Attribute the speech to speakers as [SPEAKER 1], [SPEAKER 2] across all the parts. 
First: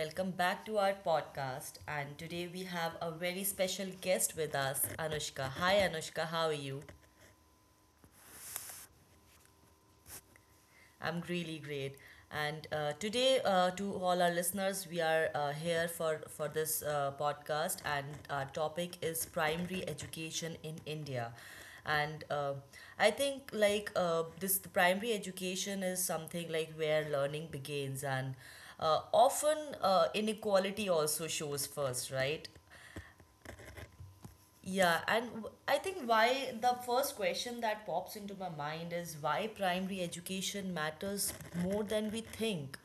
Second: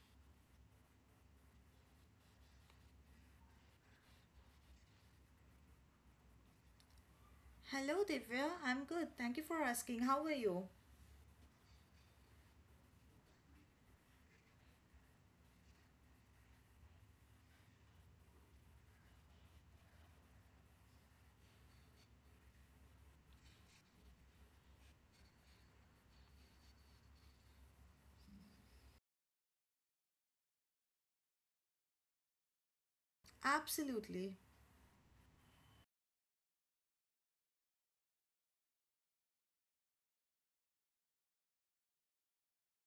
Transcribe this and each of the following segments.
[SPEAKER 1] welcome back to our podcast. And today we have a very special guest with us, Anushka. Hi, Anushka, how are you?
[SPEAKER 2] Hello, Divya. I'm good. Thank you for asking. How are you?
[SPEAKER 1] I'm really great. And today, to all our listeners, we are here for this podcast, and our topic is primary education in India. And I think this the primary education is something like where learning begins, and often inequality also shows first, right?
[SPEAKER 2] Absolutely.
[SPEAKER 1] I think why the first question that pops into my mind is why primary education matters more than we think.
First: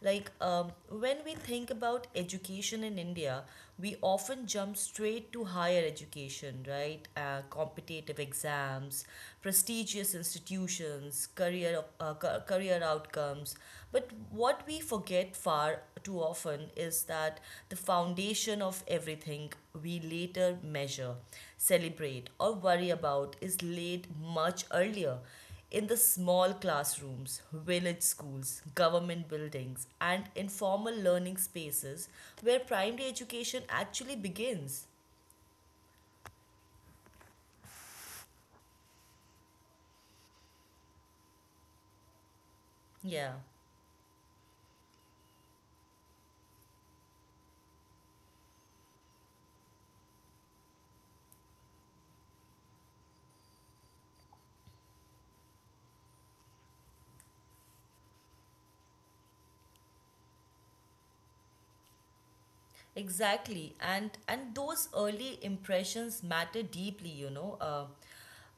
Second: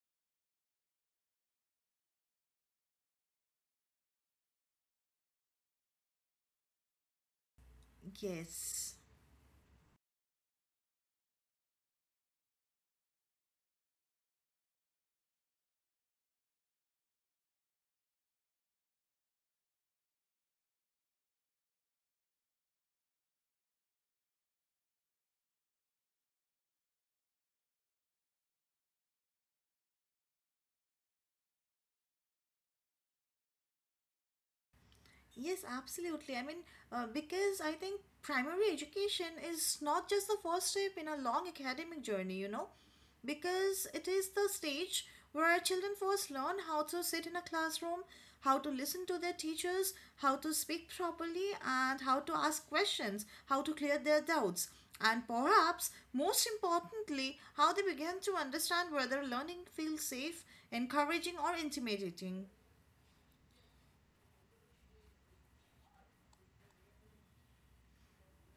[SPEAKER 1] When we think about education in India, we often jump straight to higher education, right? Competitive
[SPEAKER 2] Yes.
[SPEAKER 1] exams, prestigious institutions, career outcomes. But what we forget far too often is that the foundation of everything we later measure, celebrate, or worry about is laid much earlier in the small classrooms, village schools, government buildings, and informal learning spaces where primary education actually begins.
[SPEAKER 2] Yes, absolutely. I mean, because I think primary education is not just the first step in a long academic journey, you know,
[SPEAKER 1] Yeah.
[SPEAKER 2] because it is the stage where our children first learn how to sit in a classroom, how to listen to their teachers, how to speak properly, and how to ask questions, how to clear their doubts. And perhaps most importantly, how they begin to understand whether learning feels safe, encouraging, or intimidating.
[SPEAKER 1] Exactly, and those early impressions matter deeply, you know, uh,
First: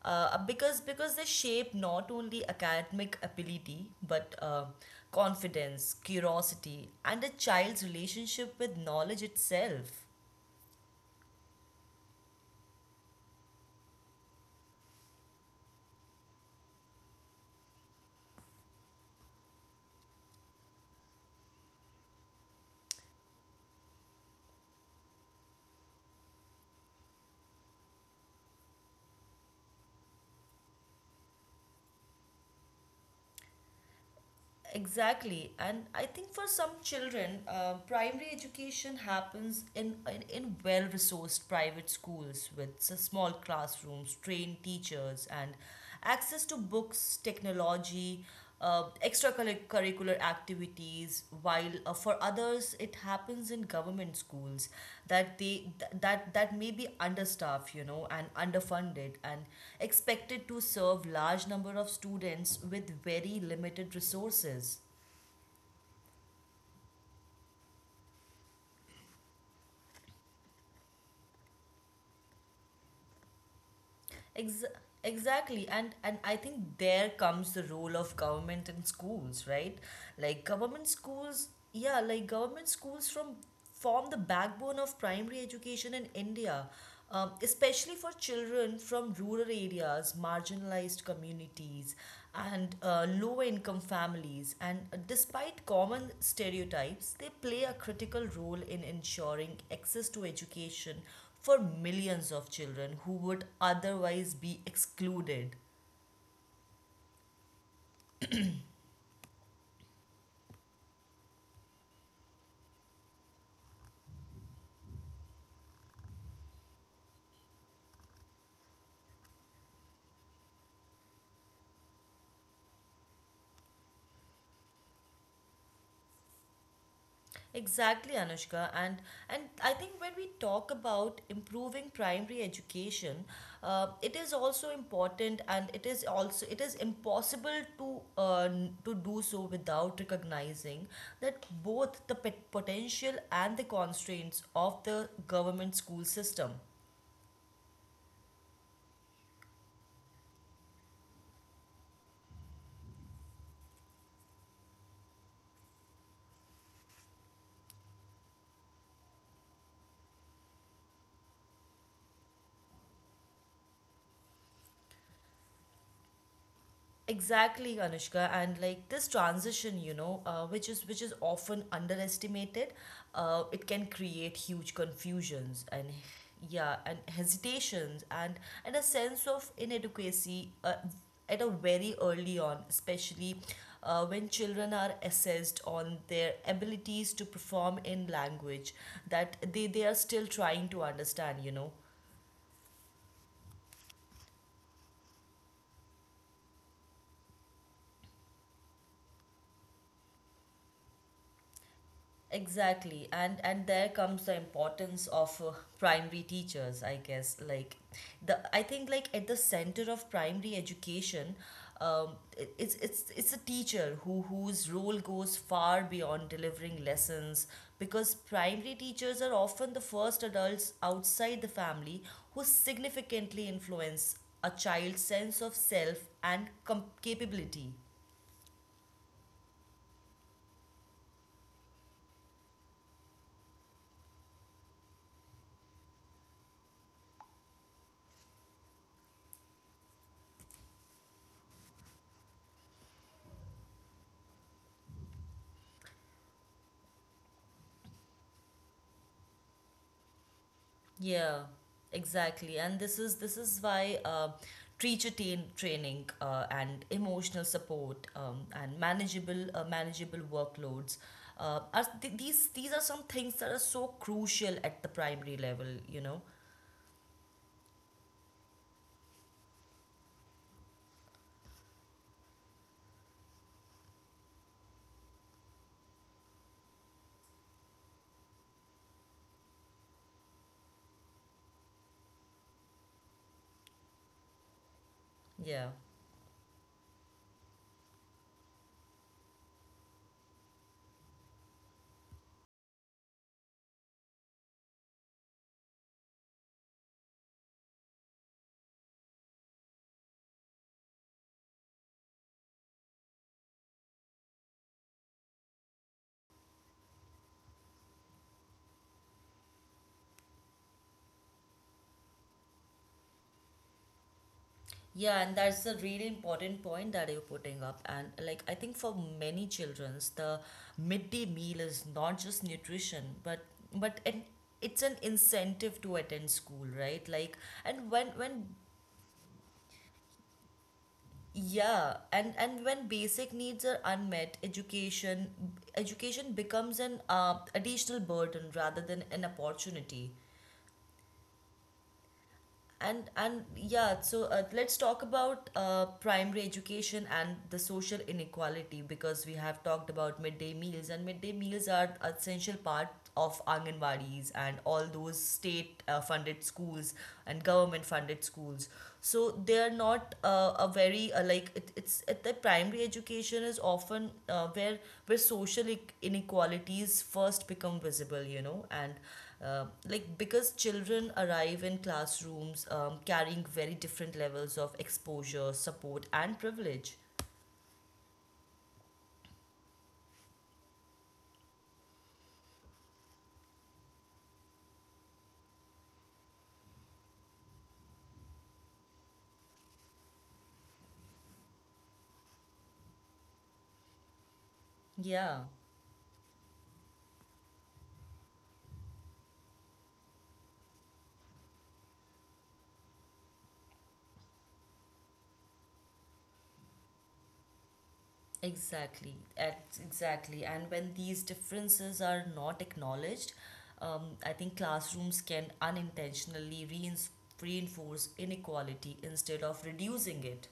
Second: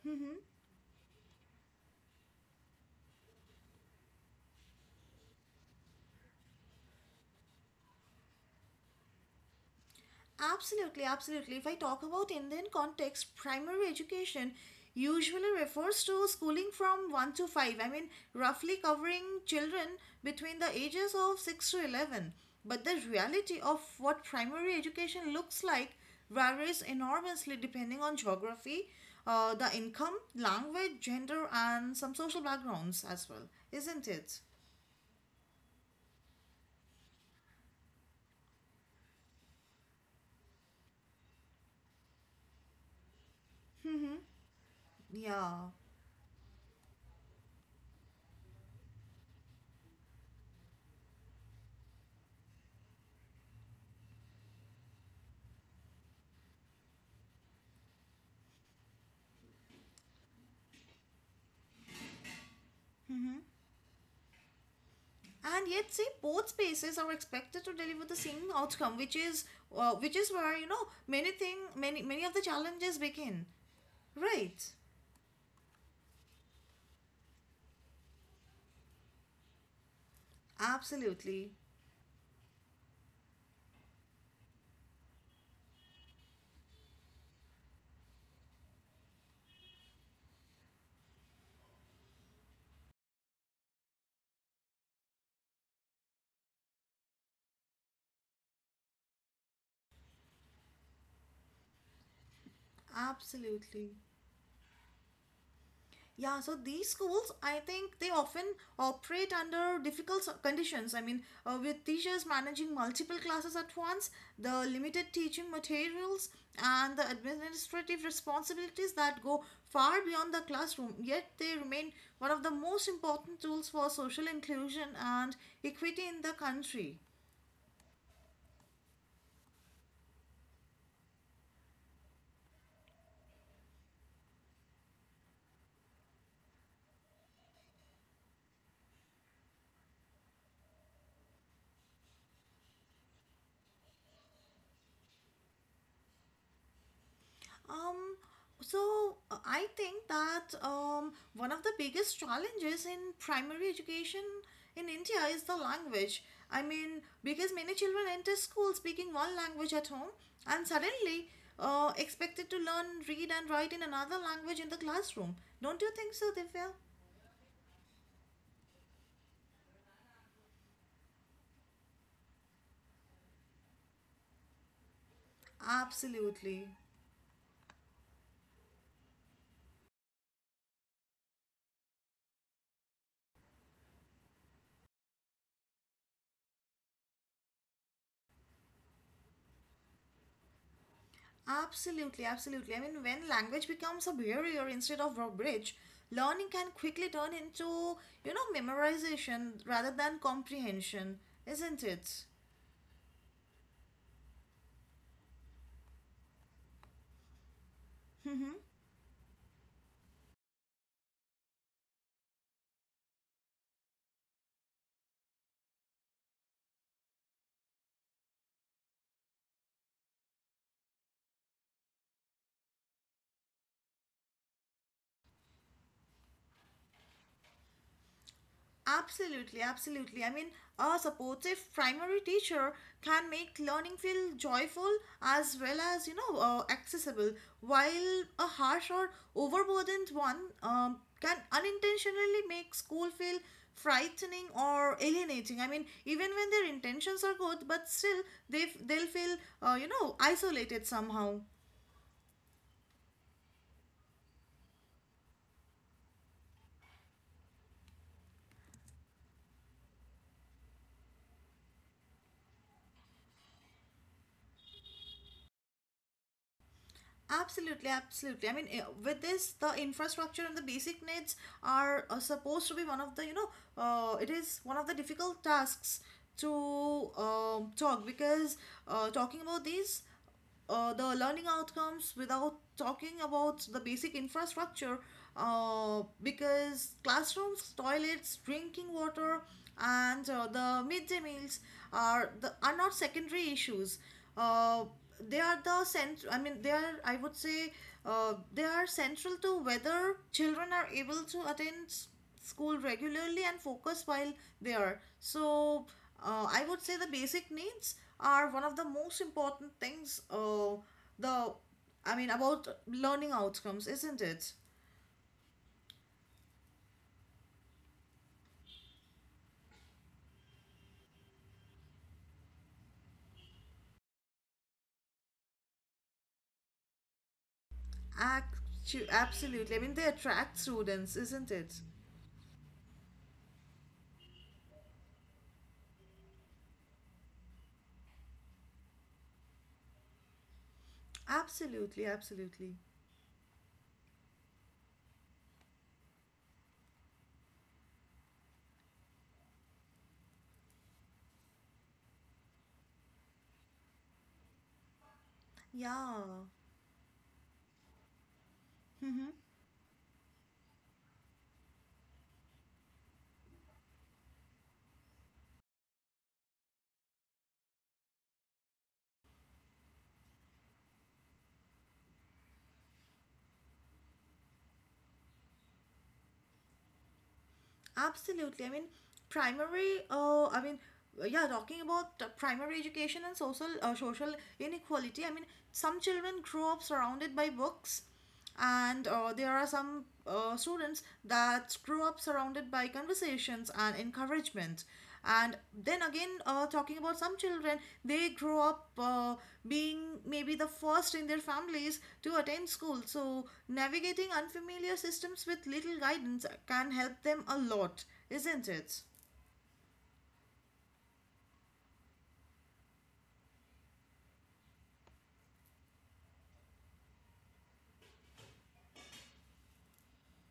[SPEAKER 1] uh, because because they shape not only academic ability but confidence, curiosity, and a child's relationship with knowledge itself.
[SPEAKER 2] Absolutely, absolutely. If I talk about Indian context, primary education usually refers to schooling from 1 to 5. I mean, roughly covering children between the ages of 6 to 11. But the reality of what primary education looks like varies enormously depending on geography, the income, language, gender, and some social backgrounds as well, isn't it?
[SPEAKER 1] Exactly, and I think for some children, primary education happens in well resourced private schools with small classrooms, trained teachers, and
[SPEAKER 2] Yeah.
[SPEAKER 1] access to books, technology, extracurricular activities, while for others it happens in government schools that they th- that that may be understaffed, you know, and underfunded, and expected to serve large number of students with
[SPEAKER 2] Mm-hmm.
[SPEAKER 1] very limited resources.
[SPEAKER 2] And yet, say, both spaces are expected to deliver the same outcome, which is where, you know, many thing many many of the challenges begin,
[SPEAKER 1] Ex-
[SPEAKER 2] right?
[SPEAKER 1] exactly, and I think there comes the role of government and schools, right? like government schools
[SPEAKER 2] Absolutely,
[SPEAKER 1] yeah like government schools from form the backbone of primary education in india, especially for children from rural areas, marginalized communities, and low income families. And despite common stereotypes, they play a critical role in ensuring access to education for millions of children who would
[SPEAKER 2] absolutely.
[SPEAKER 1] otherwise be excluded.
[SPEAKER 2] Yeah, so these schools, I think they often operate under difficult conditions. I mean, with teachers managing multiple classes at once, the limited teaching materials, and the administrative responsibilities that go far beyond the classroom, yet they remain one of the most important tools for social inclusion and equity in the country.
[SPEAKER 1] Exactly, Anushka, and I think when we talk about improving primary education, it is also important, and it is impossible to to do so without recognizing that both the pet potential and the constraints of the government school system.
[SPEAKER 2] Um, I think that one of the biggest challenges in primary education in India is the language. I mean, because many children enter school speaking one language at home and suddenly expected to learn, read, and write in another language in the classroom. Don't you think so, Divya?
[SPEAKER 1] Exactly, Anushka, and like this transition, you know, which is often underestimated, it can create huge confusions and
[SPEAKER 2] Absolutely.
[SPEAKER 1] yeah, and hesitations and a sense of inadequacy at a very early on, especially when children are assessed on their abilities to perform in language that they are still trying to understand, you know.
[SPEAKER 2] Absolutely, absolutely. I mean, when language becomes a barrier instead of a bridge, learning can quickly turn into, you know, memorization rather than comprehension, isn't it?
[SPEAKER 1] Exactly, and there comes the importance of primary teachers, I guess. Like the I think like at the center of primary education, it, it's a teacher whose role goes far beyond delivering lessons, because primary teachers are often the first adults outside the family who significantly influence a child's sense of self and capability.
[SPEAKER 2] Absolutely, absolutely. I mean, a supportive primary teacher can make learning feel joyful as well as, you know, accessible, while a harsh or overburdened one can unintentionally make school feel frightening or alienating. I mean, even when their intentions are good, but still they they'll feel, you know, isolated
[SPEAKER 1] Yeah,
[SPEAKER 2] somehow.
[SPEAKER 1] exactly. And this is why teacher teen training, and emotional support, and manageable workloads, are th- these are some things that are so crucial at the primary level, you know.
[SPEAKER 2] Absolutely, absolutely. I mean, with this, the infrastructure and the basic needs are supposed to be one of the, you know, it is one of the difficult tasks to talk, because talking about these, the learning outcomes without talking about the basic infrastructure,
[SPEAKER 1] Yeah.
[SPEAKER 2] because classrooms, toilets, drinking water, and the midday meals are the are not secondary issues. Uh, they are the central, I mean, they are, I would say, they are central to whether children are able to attend school regularly and focus while they are so. I would say the basic needs are one of the most important things, the I mean, about learning outcomes, isn't it?
[SPEAKER 1] Yeah, and that's a really important point that you're putting up. And like, I think for many childrens, the midday meal is not just nutrition, but and it's an incentive to attend school, right? Like, and when
[SPEAKER 2] Absolutely, I mean they attract students, isn't it?
[SPEAKER 1] yeah, and when basic needs are unmet, education becomes an additional burden rather than an opportunity.
[SPEAKER 2] Absolutely, absolutely.
[SPEAKER 1] And yeah, so let's talk about primary education and the social inequality, because we have talked about midday meals, and midday meals are essential part of anganwadis and all those state
[SPEAKER 2] Yeah.
[SPEAKER 1] funded schools and government funded schools. So
[SPEAKER 2] Mm-hmm.
[SPEAKER 1] they are not a very the primary education is often where social inequalities first become visible, you know. And like, because children arrive in classrooms carrying very different levels of exposure, support, and privilege.
[SPEAKER 2] Absolutely. I mean, I mean, yeah, talking about primary education and social inequality. I mean, some children grow up surrounded by books, and there are some students that grow up surrounded by conversations and encouragement,
[SPEAKER 1] Yeah,
[SPEAKER 2] and then again talking about some children, they grow up being maybe the first in their families to attend school, so navigating unfamiliar systems with little guidance can help them a lot, isn't it?
[SPEAKER 1] exactly. Exactly. And when these differences are not acknowledged, I think classrooms can unintentionally reinforce inequality instead of reducing it.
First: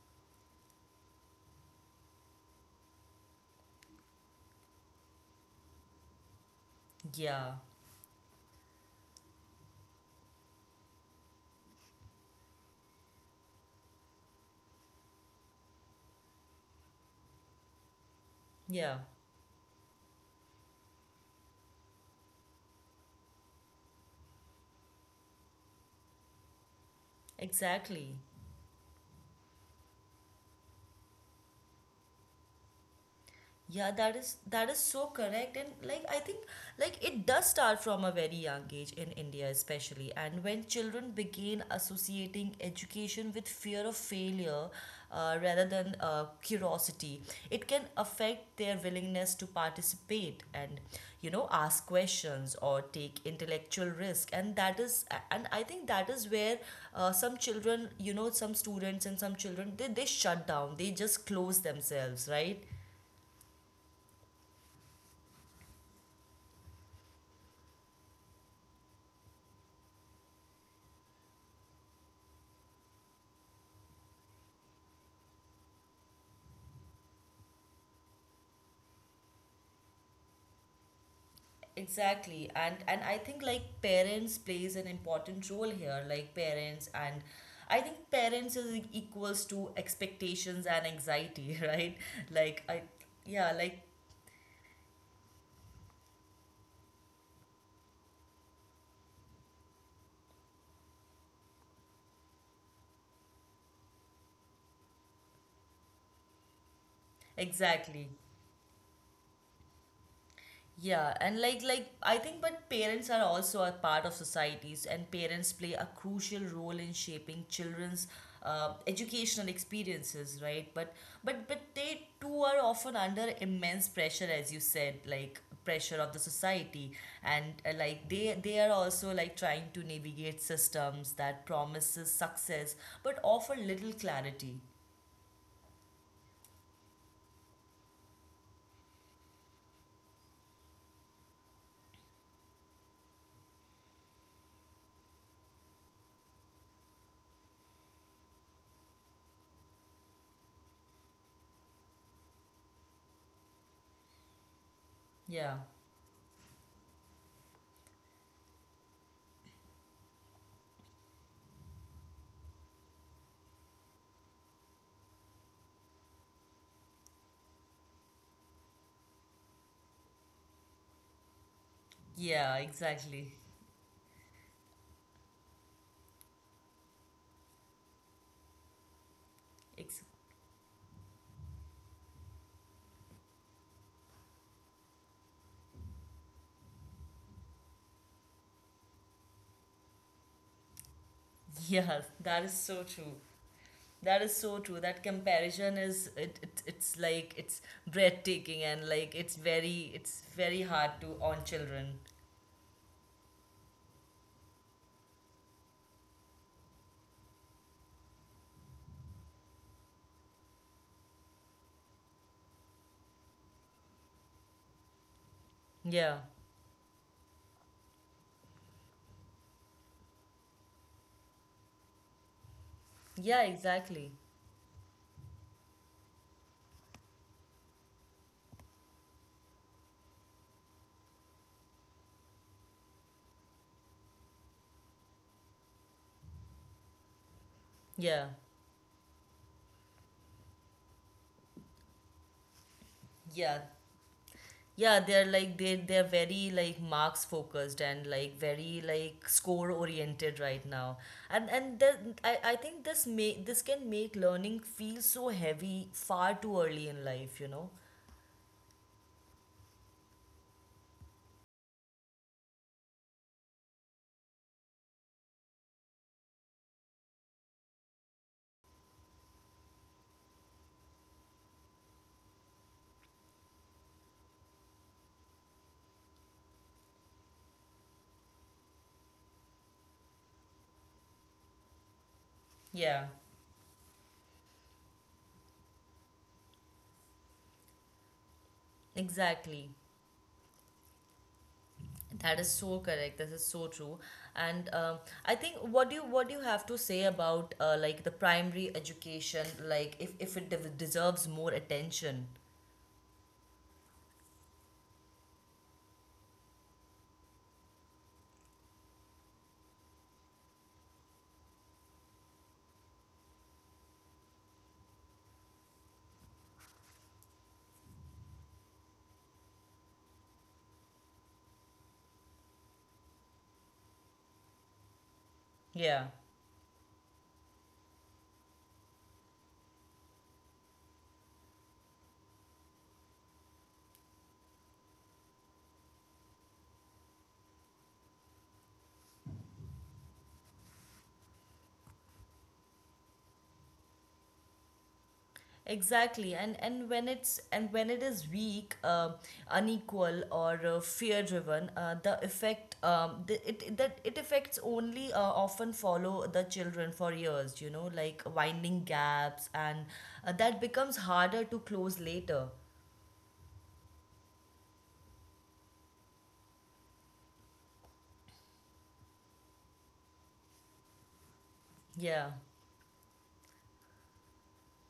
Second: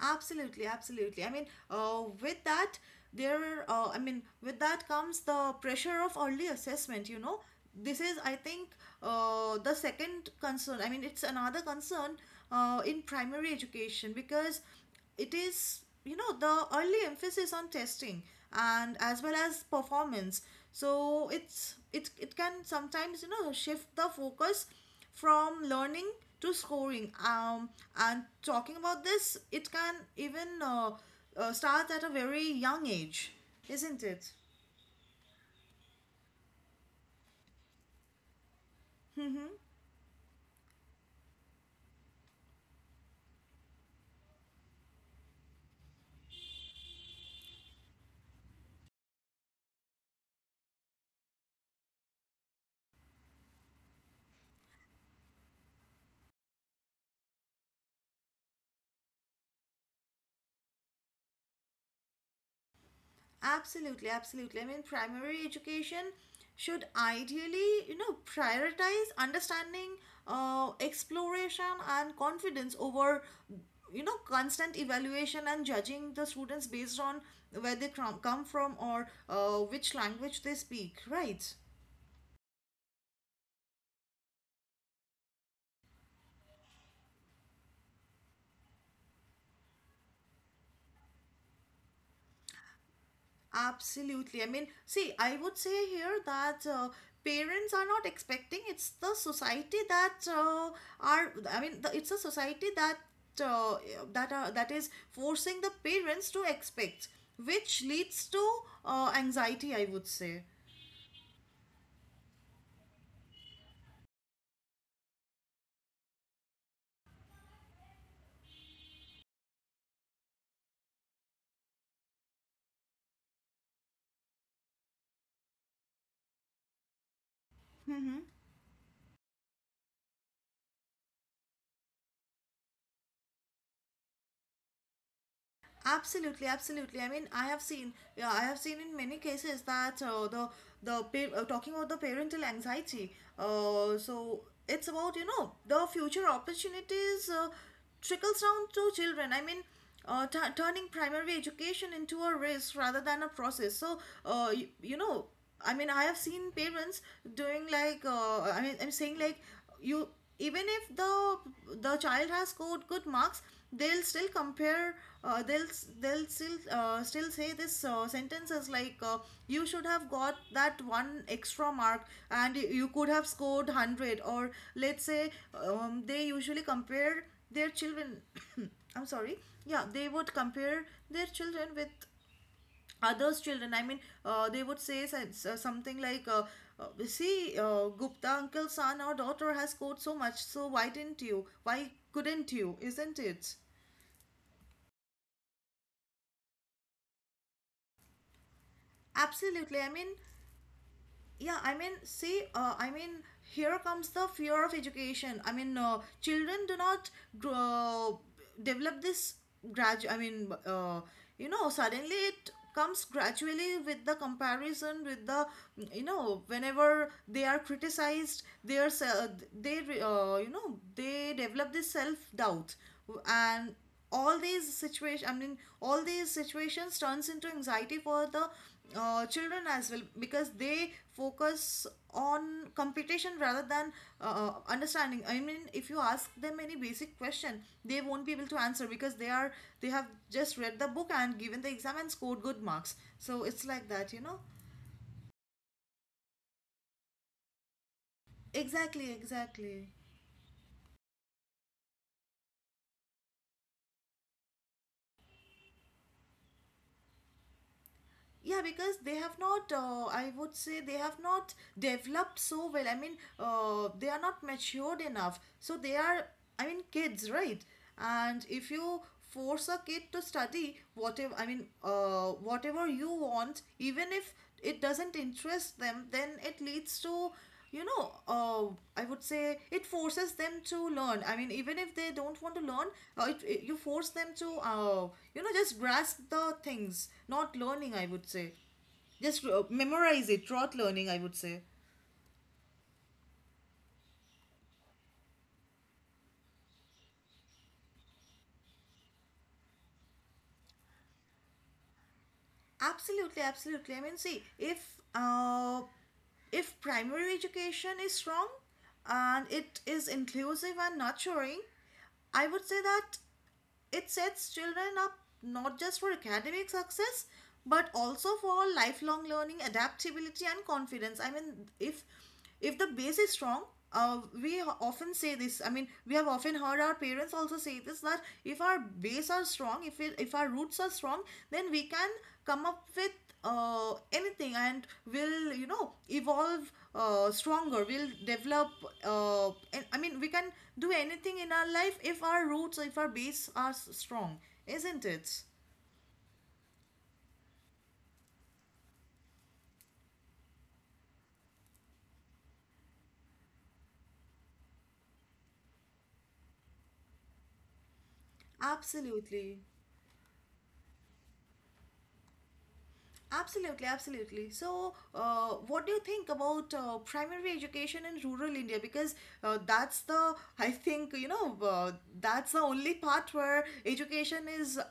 [SPEAKER 2] Absolutely, absolutely. I mean, with that, I mean, with that comes the pressure of early assessment, you know.
[SPEAKER 1] Yeah,
[SPEAKER 2] This is, I think, the second concern. I mean, it's another concern in primary education because it is, you know, the early emphasis on testing and
[SPEAKER 1] yeah,
[SPEAKER 2] as well as performance. So it can sometimes, you know, shift the focus from learning to scoring,
[SPEAKER 1] exactly.
[SPEAKER 2] and talking about this, it can even start at a very young age,
[SPEAKER 1] Yeah,
[SPEAKER 2] isn't it?
[SPEAKER 1] that is so correct. And like I think like it does start from a very young age in India
[SPEAKER 2] Mm-hmm.
[SPEAKER 1] especially. And when children begin associating education with fear of failure, rather than curiosity, it can affect their willingness to participate and, you know, ask questions or take intellectual risk. And that is, and I think that is where some children, you know, some students and some children, they shut down. They just close themselves, right?
[SPEAKER 2] Absolutely, absolutely. I mean, primary education should ideally, you know, prioritize understanding, exploration, and confidence over, you know, constant evaluation and judging the students based on where they come from, or which language they speak, right?
[SPEAKER 1] Exactly. And I think like parents plays an important role here, like parents, and I think parents is equals to expectations and anxiety, right? Like I, yeah, like
[SPEAKER 2] Absolutely. I mean, see, I would say here that parents are not expecting. It's the society that are. I mean, it's a society that uh, that are that is forcing the parents to expect, which
[SPEAKER 1] exactly.
[SPEAKER 2] leads to anxiety, I would say.
[SPEAKER 1] Yeah, and like I think, but parents are also a part of societies, and parents play a crucial role in shaping children's educational experiences, right? But they too are often under immense pressure, as you said, like pressure of the society. And like
[SPEAKER 2] Mm-hmm.
[SPEAKER 1] they are also like trying to navigate systems that promises success but offer little clarity.
[SPEAKER 2] Absolutely, absolutely. I mean, I have seen, yeah, I have seen in many cases that talking about the parental anxiety. So it's about, you know, the future opportunities, trickles down to children. I mean, turning primary education into a race rather than a process. So you, you know.
[SPEAKER 1] Yeah.
[SPEAKER 2] I mean, I have seen parents doing like, I mean, I'm saying like, you, even if the child has good marks, they'll still compare. They'll they'll still still say this sentences like, you should have got that one extra mark and
[SPEAKER 1] Yeah,
[SPEAKER 2] you could have
[SPEAKER 1] exactly.
[SPEAKER 2] scored 100, or let's say, they usually compare their children. I'm sorry. Yeah,
[SPEAKER 1] Ex-
[SPEAKER 2] they would compare their children with others children, I mean, they would say something like, see, Gupta uncle's son or daughter has scored so much, so why didn't you, why
[SPEAKER 1] yeah, that is
[SPEAKER 2] couldn't you,
[SPEAKER 1] so true.
[SPEAKER 2] isn't it?
[SPEAKER 1] That is so true. That comparison is it, it it's like it's breathtaking and like it's
[SPEAKER 2] Absolutely, I
[SPEAKER 1] very
[SPEAKER 2] mean,
[SPEAKER 1] it's very hard to on
[SPEAKER 2] yeah, I mean,
[SPEAKER 1] children.
[SPEAKER 2] see, I mean, here comes the fear of education. I mean, children do not grow, develop this gradu I mean, you know, suddenly, it comes gradually with the comparison with the, you
[SPEAKER 1] Yeah.
[SPEAKER 2] know, whenever they are criticized, they are se- they you know, they develop this self doubt,
[SPEAKER 1] Yeah,
[SPEAKER 2] and
[SPEAKER 1] exactly.
[SPEAKER 2] all these situation I mean, all these situations turns into anxiety for the children as well, because they focus on competition rather than understanding. I mean, if you ask them any basic question, they won't
[SPEAKER 1] Yeah.
[SPEAKER 2] be able to answer because they are, they have just read the book and given the exam and scored good marks, so
[SPEAKER 1] Yeah.
[SPEAKER 2] it's like that, you know.
[SPEAKER 1] Yeah, they're like they're very like marks focused and like very
[SPEAKER 2] Exactly,
[SPEAKER 1] like score
[SPEAKER 2] exactly.
[SPEAKER 1] oriented right now. And then I think this may this can make learning feel so heavy far too early in life, you know.
[SPEAKER 2] Yeah, because they have not, I would say, they have not developed so well. I mean, they are not matured enough. So they are, I mean, kids, right? And if you force a kid to study whatever, I mean, whatever you want, even if it doesn't interest them, then it leads to, you know, I would say it forces them to learn. I mean, even if they don't want to learn,
[SPEAKER 1] Yeah.
[SPEAKER 2] you force them to, you know, just grasp the things, not learning, I would say. Just
[SPEAKER 1] Exactly.
[SPEAKER 2] memorize it, not learning, I would say.
[SPEAKER 1] That is so correct. This is so true, and I think, what do you have to say about like the primary education, like if it deserves more attention?
[SPEAKER 2] Absolutely, absolutely. I mean, see, if primary education is strong and it is inclusive and nurturing, I would say that it sets children up not just for academic success but also for lifelong learning, adaptability, and confidence. I mean, if the base is strong, often say this. I mean,
[SPEAKER 1] Yeah,
[SPEAKER 2] we have often heard our parents also say this, that if our base are strong, if our roots are strong, then we can come up with anything, and will, you know, evolve stronger, will develop uh, I mean, we can do anything in our life if our roots, if our base are strong, isn't it?
[SPEAKER 1] exactly. And when it's and when it is weak, unequal or fear driven, the effect the, it- that it affects only often follow the children for years. You know, like winding gaps,
[SPEAKER 2] Absolutely.
[SPEAKER 1] and that becomes harder to close later.
[SPEAKER 2] Absolutely, absolutely. So, what do you think about primary education in rural India? Because that's the, I think, you know,
[SPEAKER 1] Yeah.
[SPEAKER 2] that's the only part where education is uh,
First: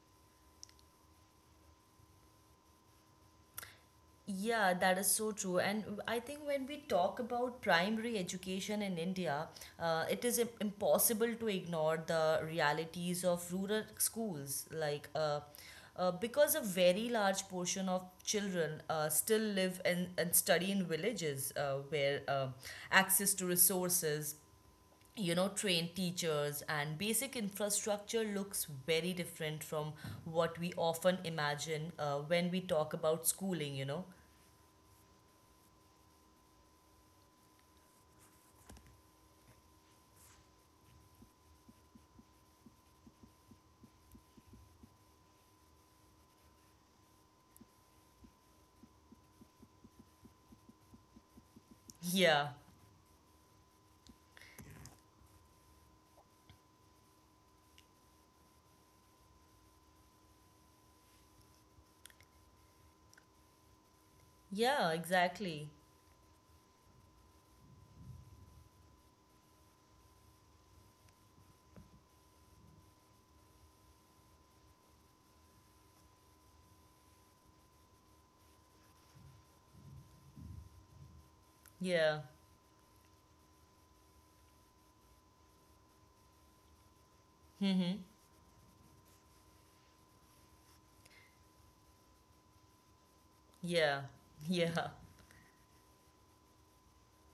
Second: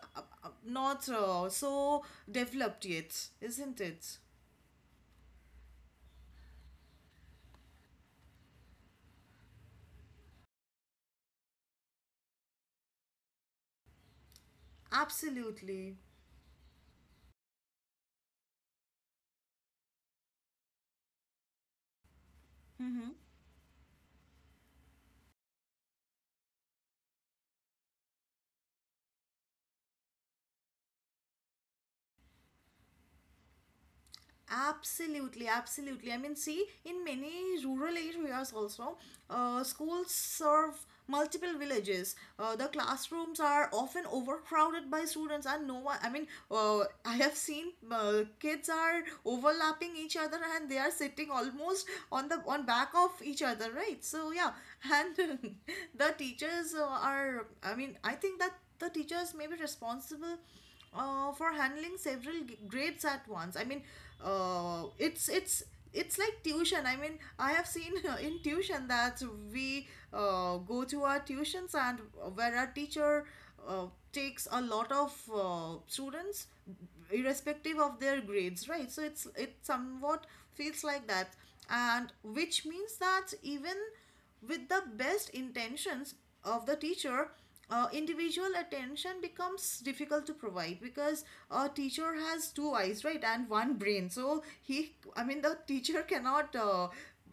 [SPEAKER 2] uh, not so developed yet, isn't it?
[SPEAKER 1] Yeah, that is so true. And I think when we talk about primary education in India, it is impossible to ignore the realities of rural schools.
[SPEAKER 2] Absolutely.
[SPEAKER 1] Because a very large portion of children still live and study in villages where
[SPEAKER 2] Mm-hmm.
[SPEAKER 1] access to resources, you know, trained teachers and basic infrastructure looks very different from what we often imagine when we talk about schooling, you know.
[SPEAKER 2] Absolutely, absolutely. I mean, see, in many rural areas also, schools serve multiple villages. The classrooms are often overcrowded by students, and no one, I mean, I have seen kids are overlapping each other and they are sitting almost on the
[SPEAKER 1] Yeah.
[SPEAKER 2] on back of each other, right? So, yeah, and the teachers are, I mean, I think that the teachers may be responsible for handling several grades at once. I mean, uh,
[SPEAKER 1] Yeah,
[SPEAKER 2] it's it's
[SPEAKER 1] exactly.
[SPEAKER 2] it's like tuition. I mean, I have seen in tuition that we go to our tuitions, and where our teacher uh, takes a lot of students irrespective of their grades, right? So it's it somewhat feels like that, and
[SPEAKER 1] Yeah.
[SPEAKER 2] which means that even with the best intentions of the teacher,
[SPEAKER 1] Mm-hmm.
[SPEAKER 2] individual attention becomes difficult to provide, because a teacher has two eyes, right, and one
[SPEAKER 1] Yeah.
[SPEAKER 2] brain, so
[SPEAKER 1] Yeah.
[SPEAKER 2] he, I mean the teacher cannot uh,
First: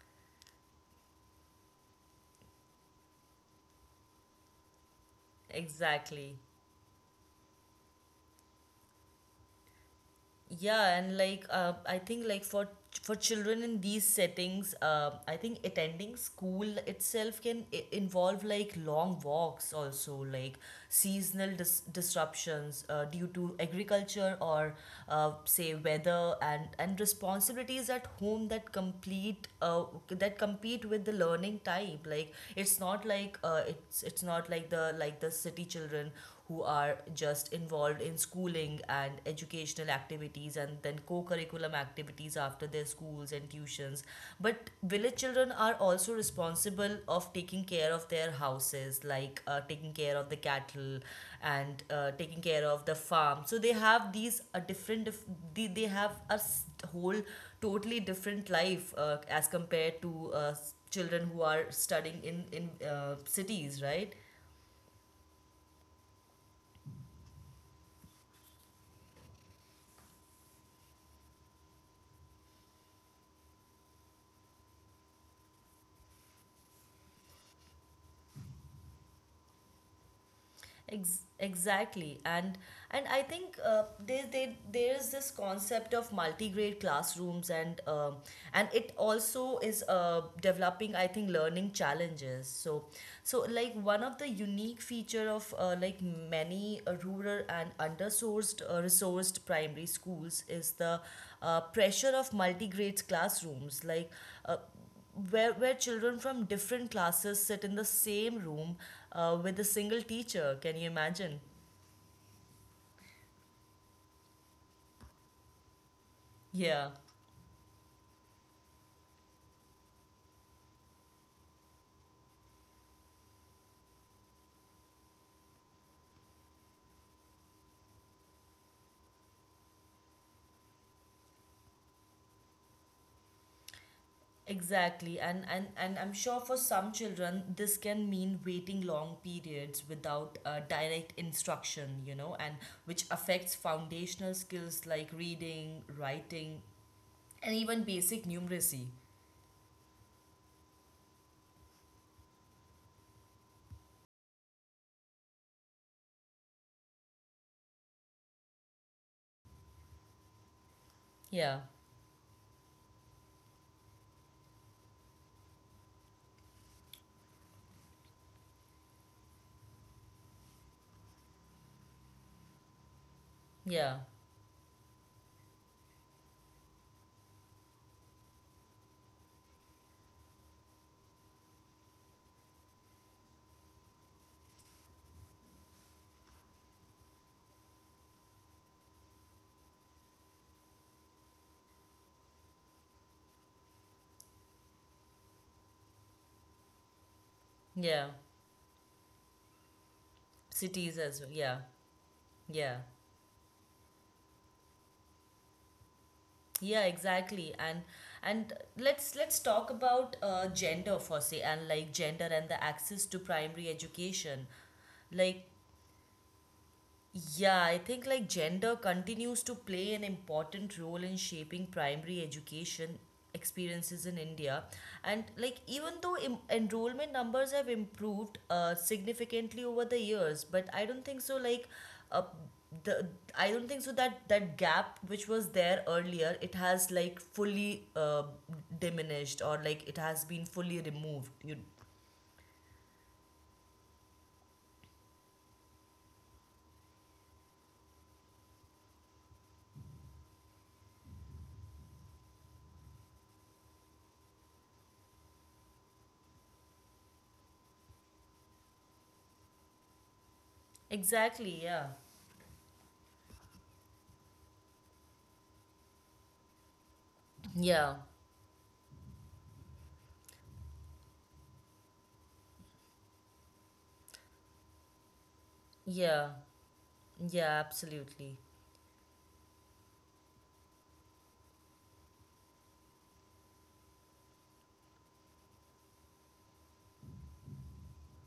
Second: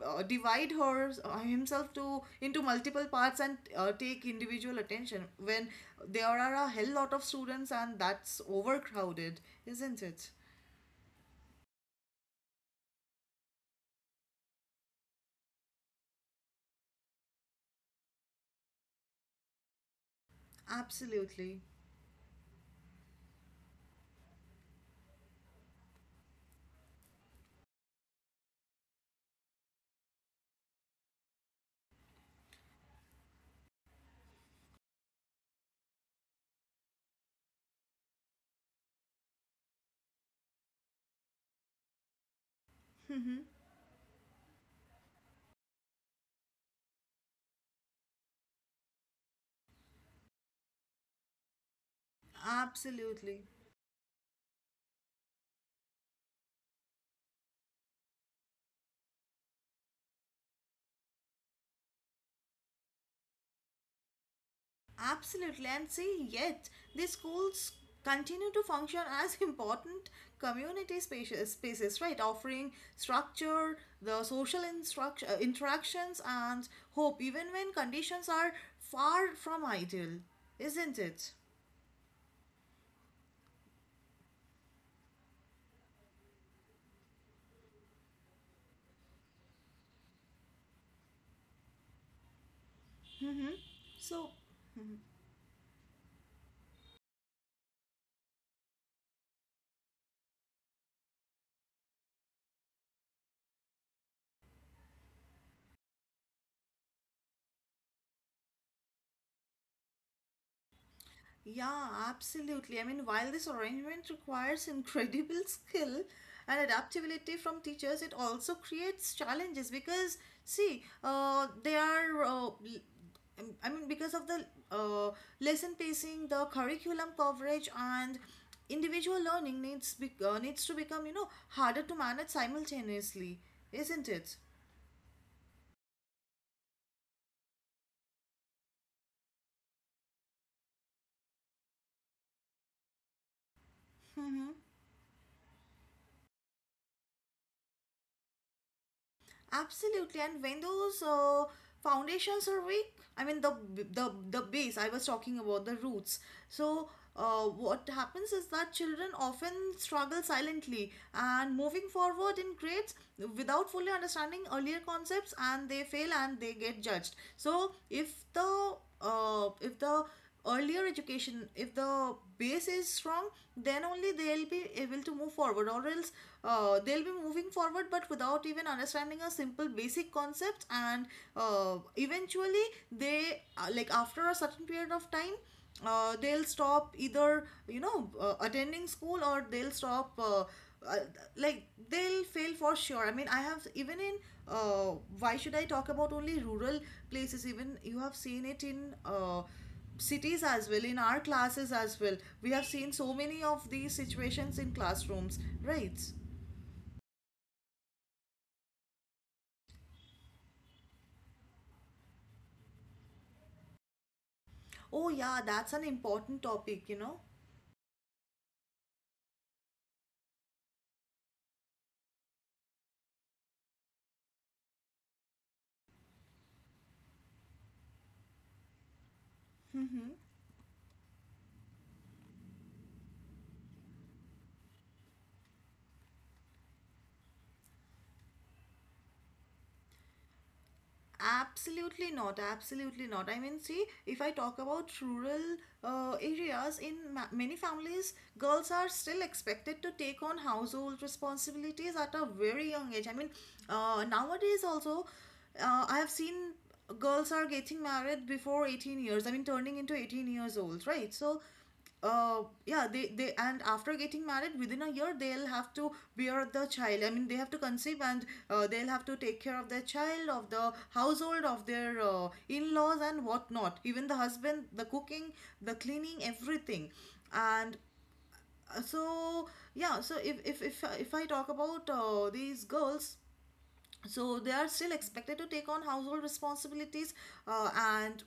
[SPEAKER 2] uh, divide her himself to into multiple parts and take individual attention when there
[SPEAKER 1] Exactly.
[SPEAKER 2] are a hell lot of students, and that's overcrowded, isn't it?
[SPEAKER 1] Yeah, and like I think like for children in these settings, I think attending school itself can involve like long walks also, like seasonal
[SPEAKER 2] Absolutely.
[SPEAKER 1] disruptions due to agriculture or say weather, and responsibilities at home that complete that compete with the learning type. It's not like the like the city children, who are just involved in schooling and educational activities, and then co curriculum activities after their schools and tuitions. But village children are also responsible of taking care of their houses, like taking care of the cattle and taking care of the
[SPEAKER 2] Absolutely.
[SPEAKER 1] farm. So they have these a different, they have whole totally different life as compared to children who are studying in cities, right?
[SPEAKER 2] Absolutely, and see, yet these schools continue to function as important community spaces, right? Offering structure, the social interactions, and hope, even when conditions are far from ideal, isn't
[SPEAKER 1] Ex-
[SPEAKER 2] it?
[SPEAKER 1] exactly and and I think there is this concept of multi-grade classrooms, and it also is developing, I think, learning challenges. So so
[SPEAKER 2] Mm-hmm.
[SPEAKER 1] like one of
[SPEAKER 2] So,
[SPEAKER 1] the unique feature of many rural and undersourced resourced primary schools is the pressure of multi-grade classrooms, like, uh, where children from different classes sit in the same room with a single teacher. Can you imagine?
[SPEAKER 2] Yeah, absolutely. I mean, while this arrangement requires incredible skill and
[SPEAKER 1] Yeah,
[SPEAKER 2] adaptability from teachers, it also creates challenges because, see, they are, I mean, because of the uh, lesson pacing, the curriculum coverage, and individual learning needs needs to become, you know, harder to manage simultaneously, isn't it?
[SPEAKER 1] exactly. And I'm sure for some children, this can mean waiting long periods without direct instruction, you know, and which affects foundational
[SPEAKER 2] Mm-hmm.
[SPEAKER 1] skills like reading, writing, and even basic numeracy.
[SPEAKER 2] Absolutely, and when those foundations are weak, I mean the base I was talking about, the roots. So what happens is that children often struggle silently and
[SPEAKER 1] Yeah,
[SPEAKER 2] moving forward in grades without fully understanding earlier concepts, and they fail and they get judged. So if the earlier education, if the base is strong, then
[SPEAKER 1] yeah,
[SPEAKER 2] only they'll be able to move forward, or else they'll be moving forward but without even understanding a simple basic concept. And eventually they, like after a certain period of time, they'll stop either, you know, attending school, or they'll stop, uh, like they'll fail for sure. I mean, I have, even in, why should I talk about only rural places? Even you
[SPEAKER 1] yeah.
[SPEAKER 2] have seen it in cities as well.
[SPEAKER 1] Cities
[SPEAKER 2] In our
[SPEAKER 1] as well. Yeah,
[SPEAKER 2] classes as well, we have
[SPEAKER 1] yeah.
[SPEAKER 2] seen so many of these situations in classrooms, right?
[SPEAKER 1] Yeah, exactly. And let's talk about gender for say, and like gender and the access to primary education.
[SPEAKER 2] Oh, yeah,
[SPEAKER 1] Like
[SPEAKER 2] that's an important topic, you know.
[SPEAKER 1] yeah, I think like gender continues to play an important role in shaping primary education experiences in India. And like even though enrollment numbers have improved significantly over the
[SPEAKER 2] Mm-hmm.
[SPEAKER 1] years, but I don't think so like, uh, the I don't think so that that gap which was there earlier, it has like fully diminished or like it has been fully removed. You
[SPEAKER 2] Absolutely not. Absolutely not. I mean, see, if I talk about rural areas, in many families, girls are still expected to take on household responsibilities at a very young age. I mean, nowadays also, I have seen girls are getting married before 18 years. I mean, turning into 18 years old, right? So,
[SPEAKER 1] exactly, yeah.
[SPEAKER 2] yeah, they and after getting married, within a year they'll have to bear the child. I mean, they have to
[SPEAKER 1] Yeah.
[SPEAKER 2] conceive, and they'll have to take care of their child, of the household, of their in-laws and whatnot, even the husband, the cooking, the cleaning,
[SPEAKER 1] Yeah.
[SPEAKER 2] everything.
[SPEAKER 1] Yeah,
[SPEAKER 2] And
[SPEAKER 1] absolutely.
[SPEAKER 2] so yeah, so if I talk about these girls, so they are still expected to take on household responsibilities, and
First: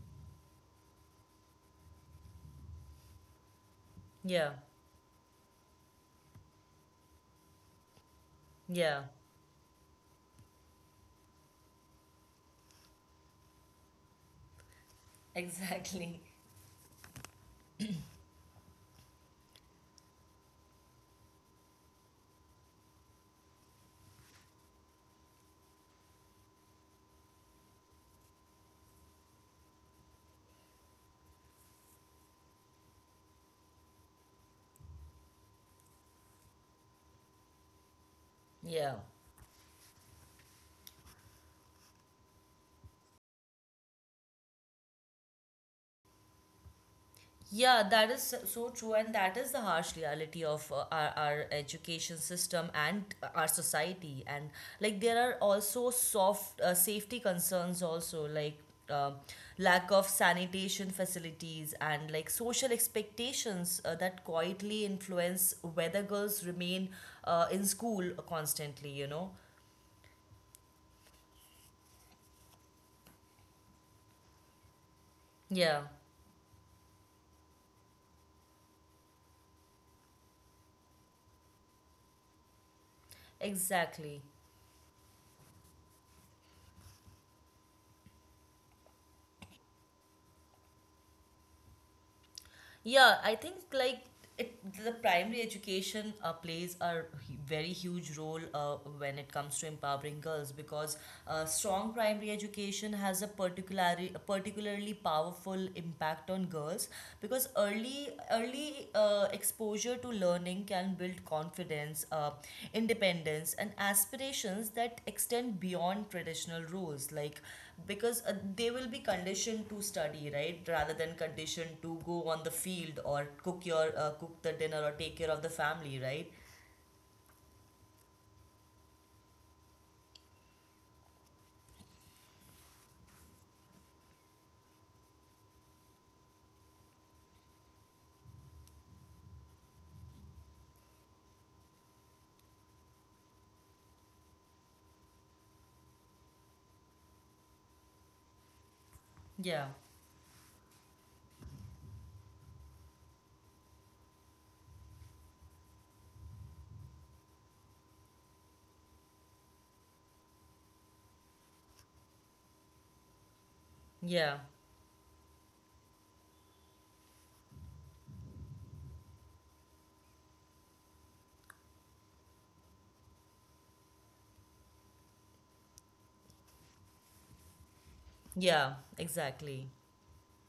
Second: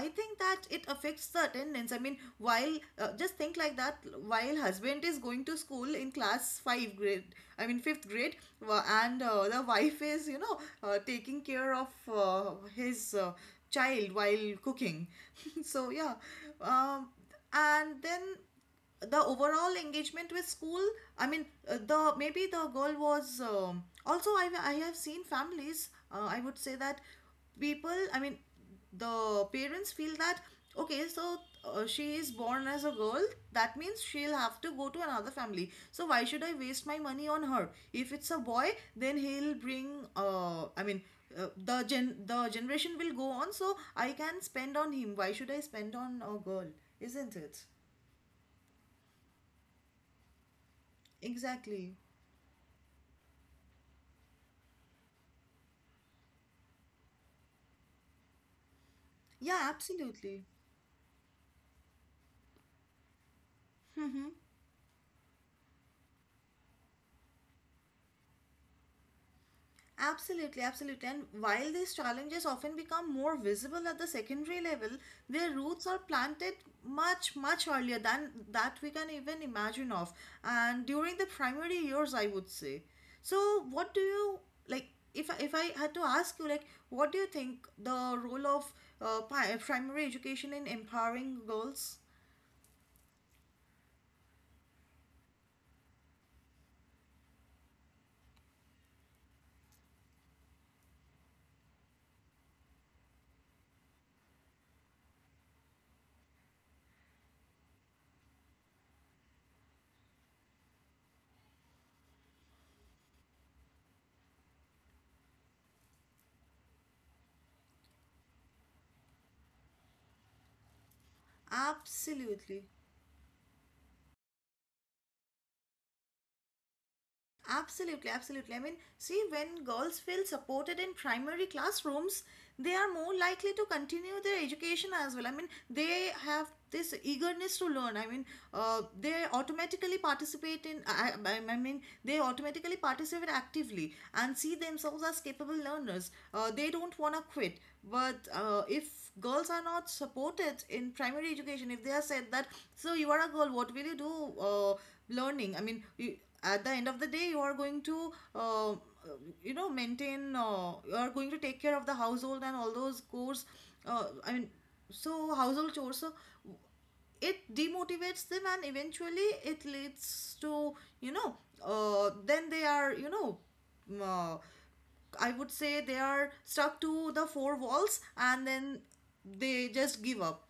[SPEAKER 2] I think that it affects the attendance. I mean, while, just think like that,
[SPEAKER 1] Yeah.
[SPEAKER 2] while husband is going to school in class 5 grade, I mean 5th grade, wa-
[SPEAKER 1] Yeah.
[SPEAKER 2] and the wife is, you know, taking care of his, child while cooking. So yeah.
[SPEAKER 1] Exactly.
[SPEAKER 2] um, and then the overall engagement with school, I mean, the maybe the girl was, also I have seen families. I would say that people, I mean the parents feel that, okay, so she is born as a girl, that means she'll have to go to another family, so why should I waste my money on her? If it's a boy,
[SPEAKER 1] Yeah.
[SPEAKER 2] then he'll bring, I mean, the generation will go on, so I can spend on him. Why should I spend on a girl? Isn't it?
[SPEAKER 1] Yeah, that is so so true, and that is the harsh reality of our
[SPEAKER 2] Exactly.
[SPEAKER 1] education system and our society. And like, there are also soft safety concerns, also like um
[SPEAKER 2] Yeah,
[SPEAKER 1] lack of
[SPEAKER 2] absolutely.
[SPEAKER 1] sanitation facilities and like social expectations that quietly influence whether girls remain in school constantly, you know?
[SPEAKER 2] Absolutely, absolutely. And while these challenges often become more visible at the secondary level, their roots
[SPEAKER 1] Yeah,
[SPEAKER 2] are planted much, much earlier than that we can even imagine of. And during the primary years, I would say. So, what do
[SPEAKER 1] exactly.
[SPEAKER 2] you like? If I had to ask you, like, what do you think the role of primary education in empowering girls?
[SPEAKER 1] Yeah, I think like it, the primary education plays a very huge role when it comes to empowering girls because strong primary education has a particularly powerful impact on girls because early exposure to learning can build confidence, independence, and aspirations that extend beyond traditional roles like because they will be conditioned to study right rather than conditioned to go on the
[SPEAKER 2] Absolutely.
[SPEAKER 1] field or cook your cook the dinner or take care of the family, right?
[SPEAKER 2] Absolutely, absolutely. I mean, see, when girls feel supported in primary classrooms, they are more likely to continue their education as well. I mean, they have this eagerness to learn. I mean, they automatically participate in, I mean, they automatically participate actively and see themselves as capable learners. They don't want to quit. But if girls are
[SPEAKER 1] Yeah,
[SPEAKER 2] not supported in primary education, if they are said that, so you are a girl, what will you do? Learning, I mean you, at the end of the day you are going to, you know, maintain, you are going to take care of the household and all those chores, I
[SPEAKER 1] yeah,
[SPEAKER 2] mean, so household chores, so it demotivates them, and eventually it leads to, you know, then they are, you know, mm, uh, I would say they are stuck to the four walls, and
[SPEAKER 1] yeah,
[SPEAKER 2] then they
[SPEAKER 1] exactly,
[SPEAKER 2] just give up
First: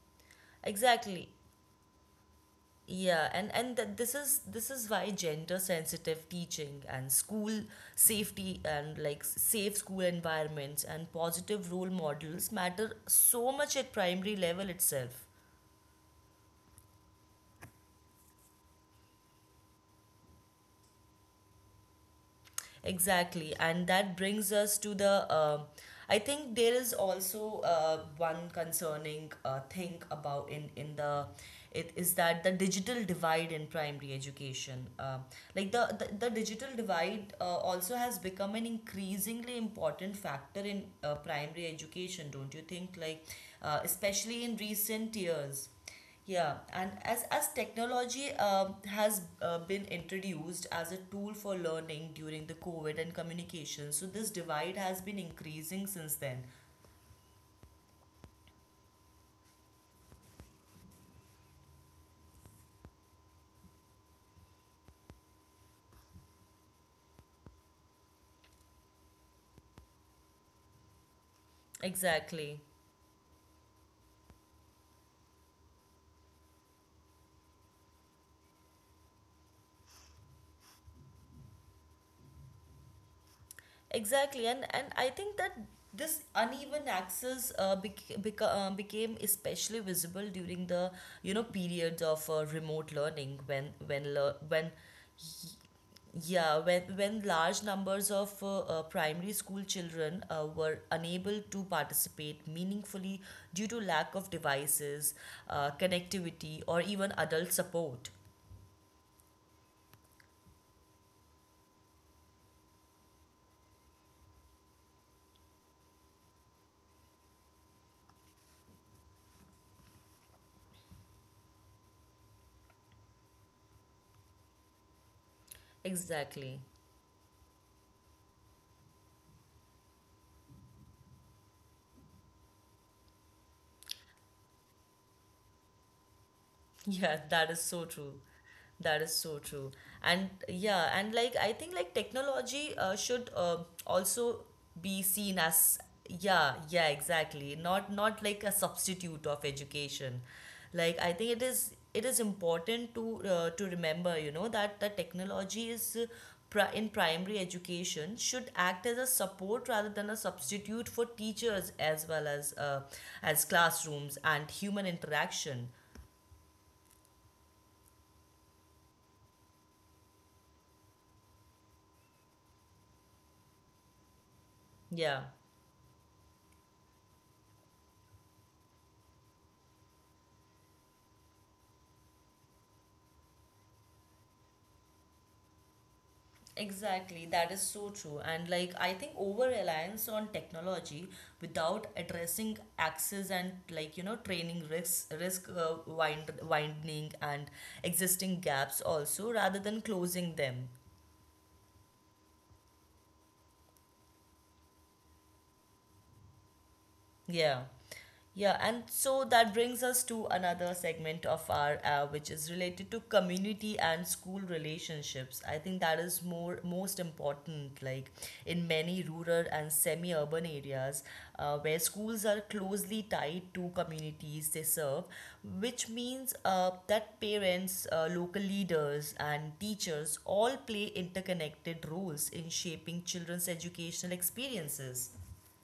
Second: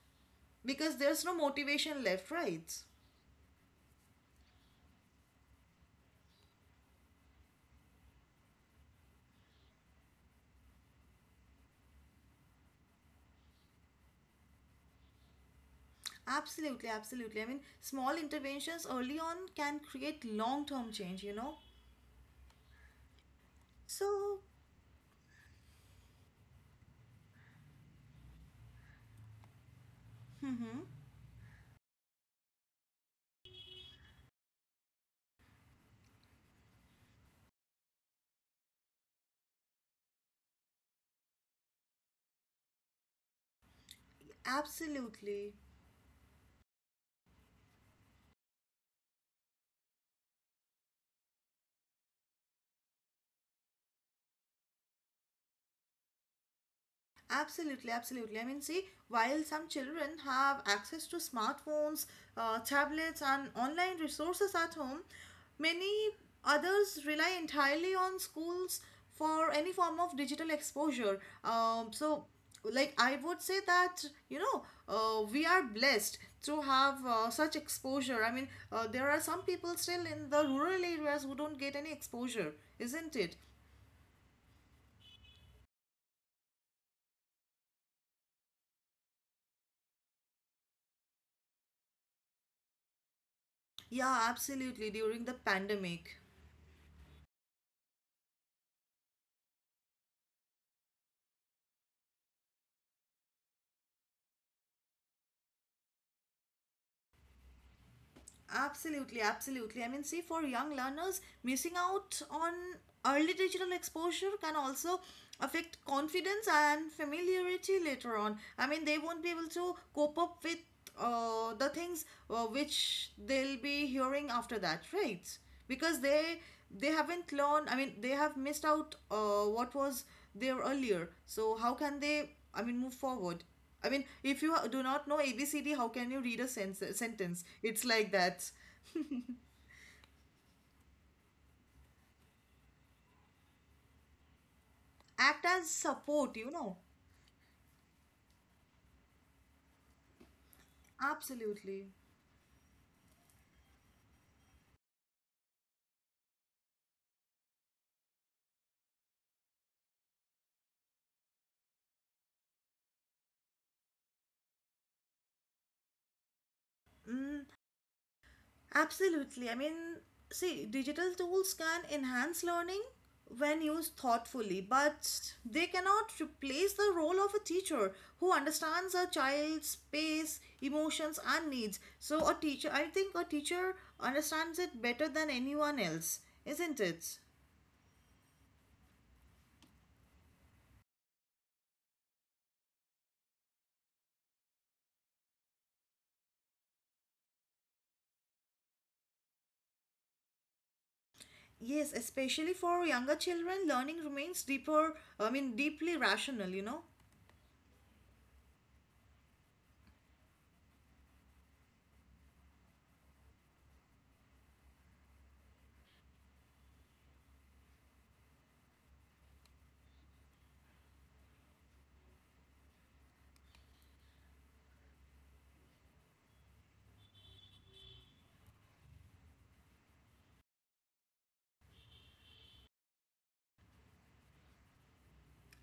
[SPEAKER 2] because there's
[SPEAKER 1] exactly.
[SPEAKER 2] no motivation left, right?
[SPEAKER 1] And this is why gender sensitive teaching and school safety and like safe school environments and positive role models matter so much at primary level itself.
[SPEAKER 2] Absolutely, absolutely. I mean, small interventions early on can create long term change, you know?
[SPEAKER 1] Exactly, and that
[SPEAKER 2] So,
[SPEAKER 1] brings us to the. I think there is also one concerning thing about in
[SPEAKER 2] hmm
[SPEAKER 1] in the it is that the digital divide in primary education. Like the digital divide also has become an increasingly important factor in primary education. Don't you think? Like especially in recent
[SPEAKER 2] absolutely.
[SPEAKER 1] years. Yeah, and as technology has been introduced as a tool for learning during the COVID and communication, so this divide has been increasing since then.
[SPEAKER 2] Absolutely, absolutely. I mean, see, while some children have access to smartphones, tablets, and online resources at home, many others rely entirely on schools for any form of digital exposure. So,
[SPEAKER 1] Exactly,
[SPEAKER 2] like, I would say that, you know, we are blessed to have such exposure. I mean, there are some people still in the rural areas who don't get any exposure, isn't it?
[SPEAKER 1] exactly, and I think that this uneven access became especially visible during the you know periods of remote learning when when
[SPEAKER 2] Yeah,
[SPEAKER 1] le- when
[SPEAKER 2] absolutely, during the pandemic.
[SPEAKER 1] Yeah, when large numbers of primary school children were unable to participate meaningfully due to lack of devices, connectivity, or even adult support.
[SPEAKER 2] Absolutely, absolutely. I mean, see, for young learners, missing out on early digital exposure can also affect confidence and familiarity later on. I mean, they won't be able to cope up with the things which they'll be hearing after that, right? Because they
[SPEAKER 1] Exactly.
[SPEAKER 2] they haven't learned. I mean, they have missed out what was there earlier. So how can they? I mean, move forward. I mean, if you do not know ABCD, how can you read a
[SPEAKER 1] Yeah,
[SPEAKER 2] sentence?
[SPEAKER 1] that is
[SPEAKER 2] It's
[SPEAKER 1] so
[SPEAKER 2] like
[SPEAKER 1] true.
[SPEAKER 2] that.
[SPEAKER 1] That is so true. And yeah, and like I think like technology should also be seen
[SPEAKER 2] Act as
[SPEAKER 1] as
[SPEAKER 2] support, you
[SPEAKER 1] yeah,
[SPEAKER 2] know.
[SPEAKER 1] yeah, exactly. Not not like a substitute of education. Like I think
[SPEAKER 2] Absolutely.
[SPEAKER 1] it is important to remember, you know, that the technology is in primary education should act as a support rather than a substitute for teachers as well as classrooms and human interaction.
[SPEAKER 2] Mm, absolutely. I mean, see, digital tools can enhance learning when used thoughtfully,
[SPEAKER 1] Yeah.
[SPEAKER 2] but they cannot replace the role of a teacher who understands a child's space, emotions, and needs. So, a teacher, I think a teacher understands it better than anyone else, isn't it?
[SPEAKER 1] Exactly, that is so true. And like, I think over reliance on technology without addressing access and like you know training risks, widening and existing gaps also, rather than closing them.
[SPEAKER 2] Yes, especially for younger children, learning remains deeper, I mean, deeply rational, you know.
[SPEAKER 1] Yeah. Yeah, and so that brings us to another segment of our which is related to community and school relationships. I think that is more most important like in many rural and semi-urban areas where schools are closely tied to communities they serve, which means that parents, local leaders and teachers all play interconnected roles in shaping children's educational experiences.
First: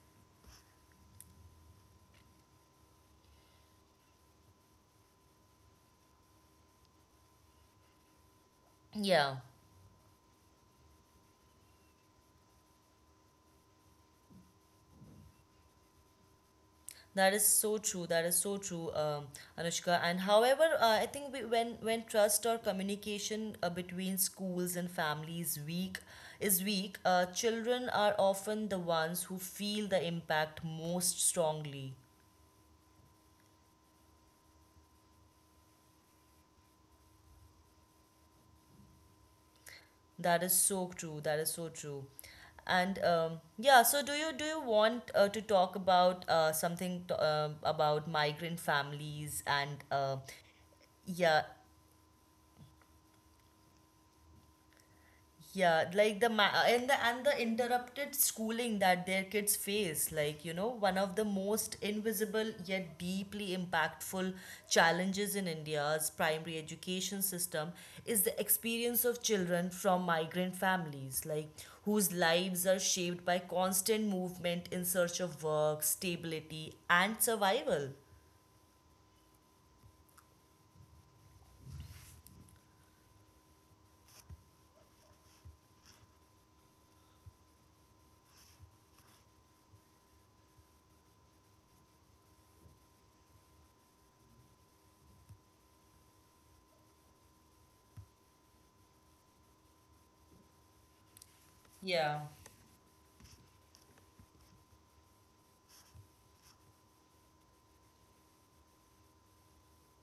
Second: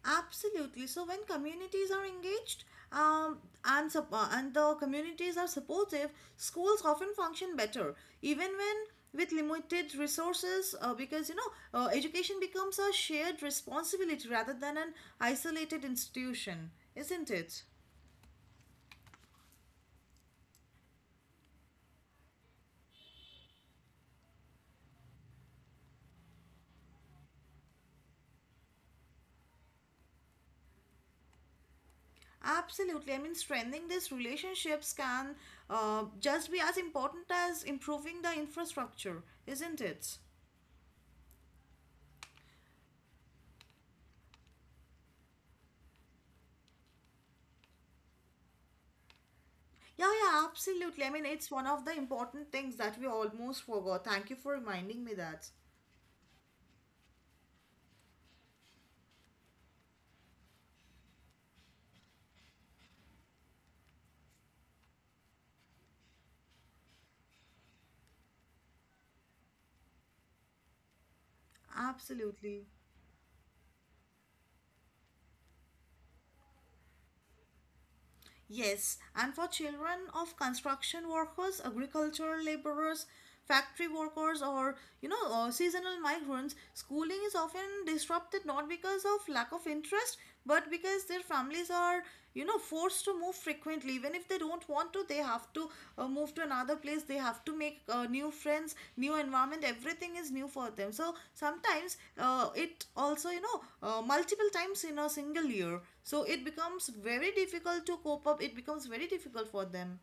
[SPEAKER 2] Absolutely. So when communities are engaged, um, and the communities are supportive, schools often function better, even when with
[SPEAKER 1] Yeah.
[SPEAKER 2] limited resources, because, you know, education becomes a shared responsibility rather than an isolated institution, isn't
[SPEAKER 1] That is
[SPEAKER 2] it?
[SPEAKER 1] so true. That is so true, Anushka. And however, I think we, when trust or communication between schools and families weak is weak, children are often the ones who feel the impact most strongly.
[SPEAKER 2] Absolutely. I mean, strengthening these relationships can just be as important as improving the infrastructure, isn't it?
[SPEAKER 1] That is so true. That is so true. And yeah, so do you want to talk about something to, about migrant families and
[SPEAKER 2] Yeah, yeah, absolutely. I mean,
[SPEAKER 1] yeah.
[SPEAKER 2] it's one of the important things that we almost forgot. Thank you for reminding me that.
[SPEAKER 1] Yeah, like the ma- and the interrupted schooling that their kids face, like you know, one of the most invisible yet deeply impactful challenges in India's primary education system is the experience of children from migrant families, like whose lives
[SPEAKER 2] Absolutely.
[SPEAKER 1] are shaped by constant movement in search of work, stability, and survival.
[SPEAKER 2] Yes, and for children of construction workers, agricultural laborers, factory workers, or, you know, seasonal migrants, schooling is often disrupted not because of lack of interest but because their families are, you know, forced to move frequently, even if they don't want to, they have to move to another place. They have to make new friends, new environment, everything is new for them. So sometimes,
[SPEAKER 1] Yeah.
[SPEAKER 2] it also, you know, multiple times in a single year, so it becomes very difficult to cope up. It becomes very difficult for them.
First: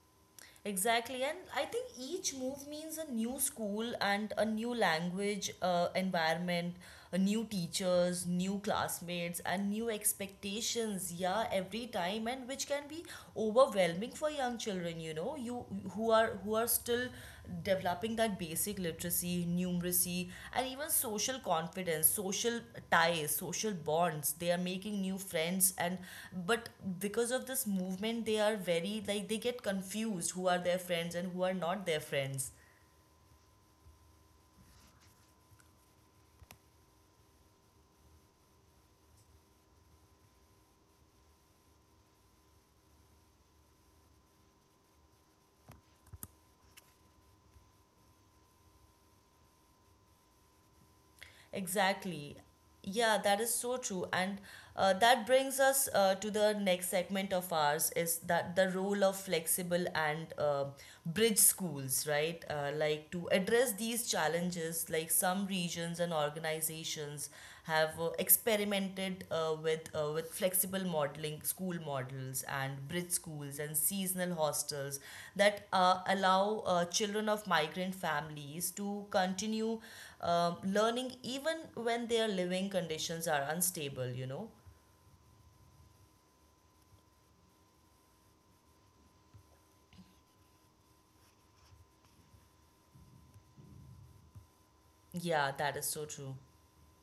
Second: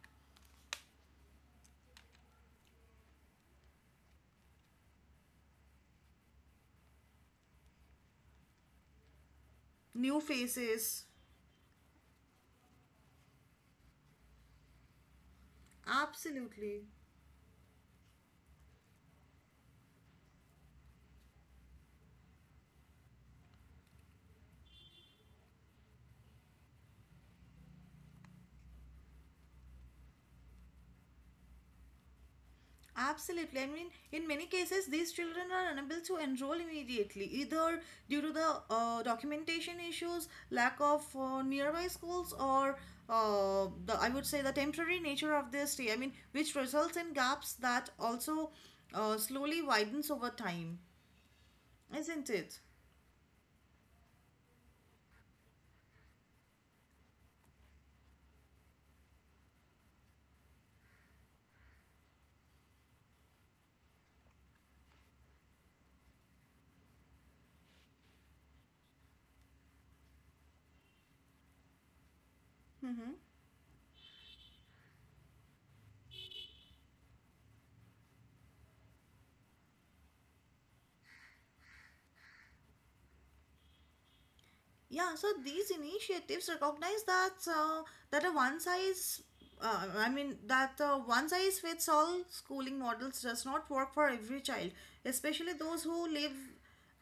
[SPEAKER 1] Exactly, and I think each move means a new school and a new language environment, a new teachers, new classmates, and new
[SPEAKER 2] New faces,
[SPEAKER 1] expectations. Yeah, every time, and which can be overwhelming for young children. You know, you who are
[SPEAKER 2] absolutely.
[SPEAKER 1] still developing that basic literacy, numeracy, and even social confidence, social ties, social bonds. They are making new friends, and but because of this movement, they are very like they get confused who are their friends and who are not their friends.
[SPEAKER 2] Absolutely. I mean, in many cases, these children are unable to enroll immediately, either due to the documentation issues, lack of nearby schools, or the, I would say, the temporary nature of their stay. I mean, which results in gaps that also slowly widens over time, isn't
[SPEAKER 1] Exactly.
[SPEAKER 2] it?
[SPEAKER 1] Yeah, that is so true. And that brings us to the next segment of ours is that the role of flexible and bridge schools, right? Like to address these challenges, like some regions and organizations have experimented with flexible modeling school models and bridge
[SPEAKER 2] Mm-hmm.
[SPEAKER 1] schools and seasonal hostels that allow children of migrant families to continue learning even when their living conditions are unstable, you know?
[SPEAKER 2] Yeah, so these initiatives recognize that a one size, I mean that one size fits all schooling models does not work for every child,
[SPEAKER 1] Yeah,
[SPEAKER 2] especially
[SPEAKER 1] that
[SPEAKER 2] those
[SPEAKER 1] is so
[SPEAKER 2] who live.
[SPEAKER 1] true.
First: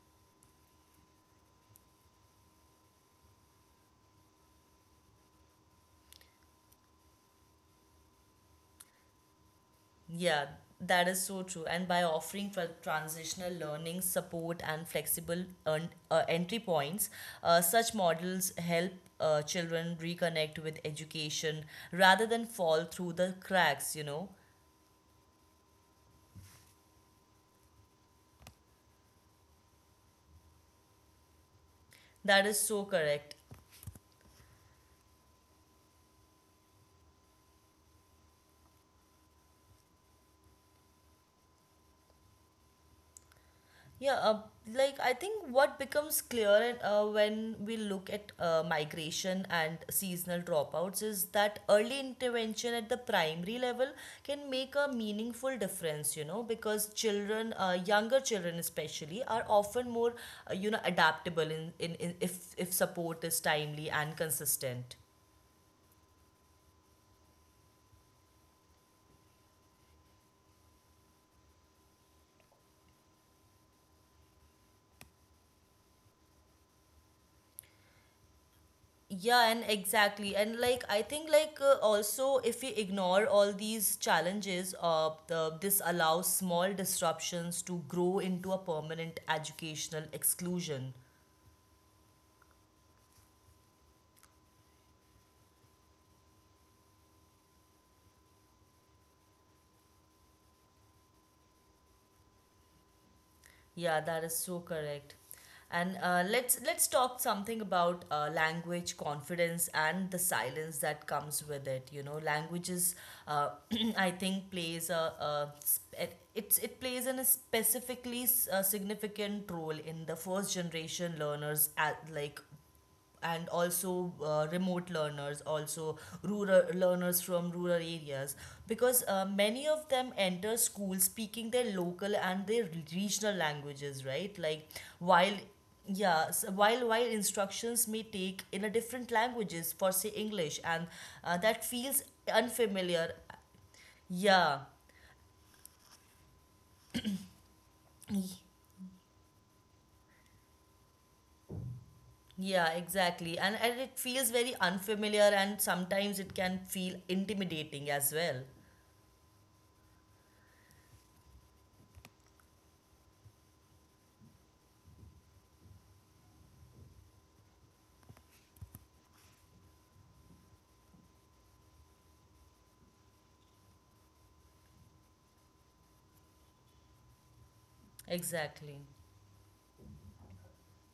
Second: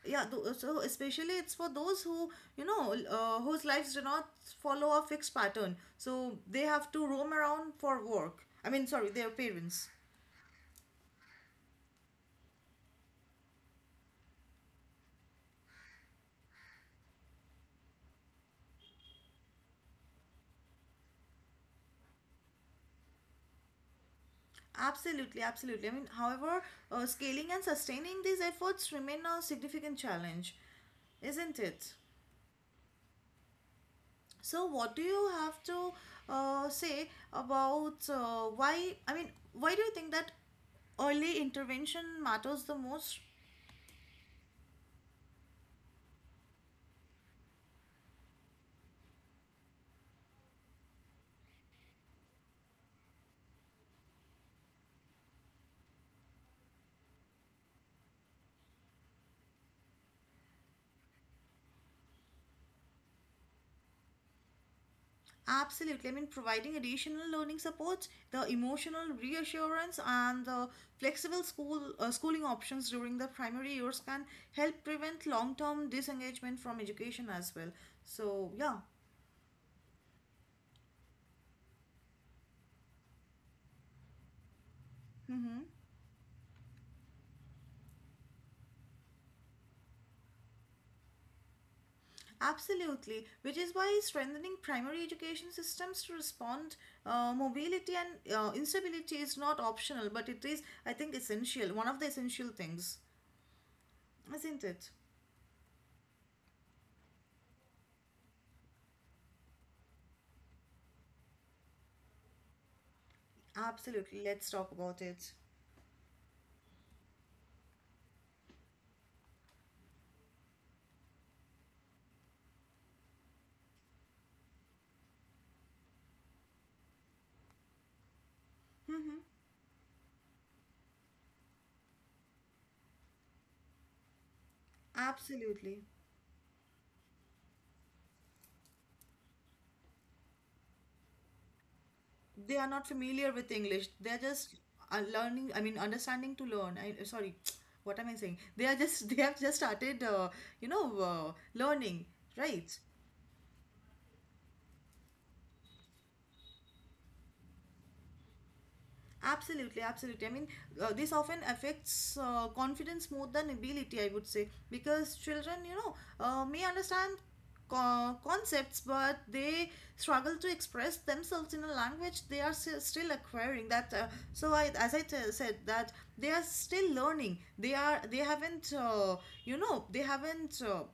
[SPEAKER 2] Yeah, so especially it's for those who, you know, whose lives do not follow a fixed pattern, so they have to roam around for work. I mean, sorry, their parents.
[SPEAKER 1] Yeah, that is so true. And by offering transitional learning support and flexible entry points, such models help children reconnect with education rather than fall through the cracks, you know.
[SPEAKER 2] Absolutely, absolutely. I mean, however, scaling and sustaining these efforts remain a significant challenge, isn't it?
[SPEAKER 1] That is so correct.
[SPEAKER 2] So, what do you have to say about, why? I mean, why do you think that early intervention matters the most?
[SPEAKER 1] Yeah, like I think what becomes clear when we look at migration and seasonal dropouts is that early intervention at the primary level can make a meaningful difference, you know, because children, younger children especially, are often more, you know, adaptable in if support is timely and consistent.
[SPEAKER 2] Absolutely. I mean, providing additional learning support, the emotional reassurance, and the flexible schooling options during the primary years can help prevent long-term disengagement from education as well. So, yeah.
[SPEAKER 1] Yeah, and exactly, and like I think like also if we ignore all these challenges
[SPEAKER 2] Mm-hmm.
[SPEAKER 1] this allows small disruptions to grow into a permanent educational exclusion.
[SPEAKER 2] Absolutely, which is why strengthening primary education systems to respond mobility and instability is not optional, but it is, I think, essential. One of the essential things,
[SPEAKER 1] Yeah, that is so
[SPEAKER 2] isn't it?
[SPEAKER 1] correct. And let's talk something about language confidence and the silence that comes with it. You know, languages, uh, I
[SPEAKER 2] Absolutely. Let's
[SPEAKER 1] think,
[SPEAKER 2] talk
[SPEAKER 1] plays
[SPEAKER 2] about it.
[SPEAKER 1] a sp- it, it's it plays in a a significant role in the first generation learners at like and also remote learners also rural learners from rural areas because many of them enter school speaking their local and their regional languages, right? Like while
[SPEAKER 2] Absolutely.
[SPEAKER 1] yeah s while instructions may take in a different languages for say English and that feels
[SPEAKER 2] They are not
[SPEAKER 1] unfamiliar.
[SPEAKER 2] familiar with English. They're just
[SPEAKER 1] Yeah,
[SPEAKER 2] learning, I mean, understanding to learn. I, sorry, what am I saying? They are just, they have just started, you know, learning,
[SPEAKER 1] yeah,
[SPEAKER 2] right?
[SPEAKER 1] exactly, and it feels very unfamiliar and sometimes it can feel intimidating as well,
[SPEAKER 2] Absolutely, absolutely. I mean, this often affects confidence more than ability, I would say, because children, you know, may understand concepts, but they struggle to express themselves in a language they are still acquiring. That so, I said that they are still learning. They are, they haven't,
[SPEAKER 1] exactly.
[SPEAKER 2] you know, they haven't.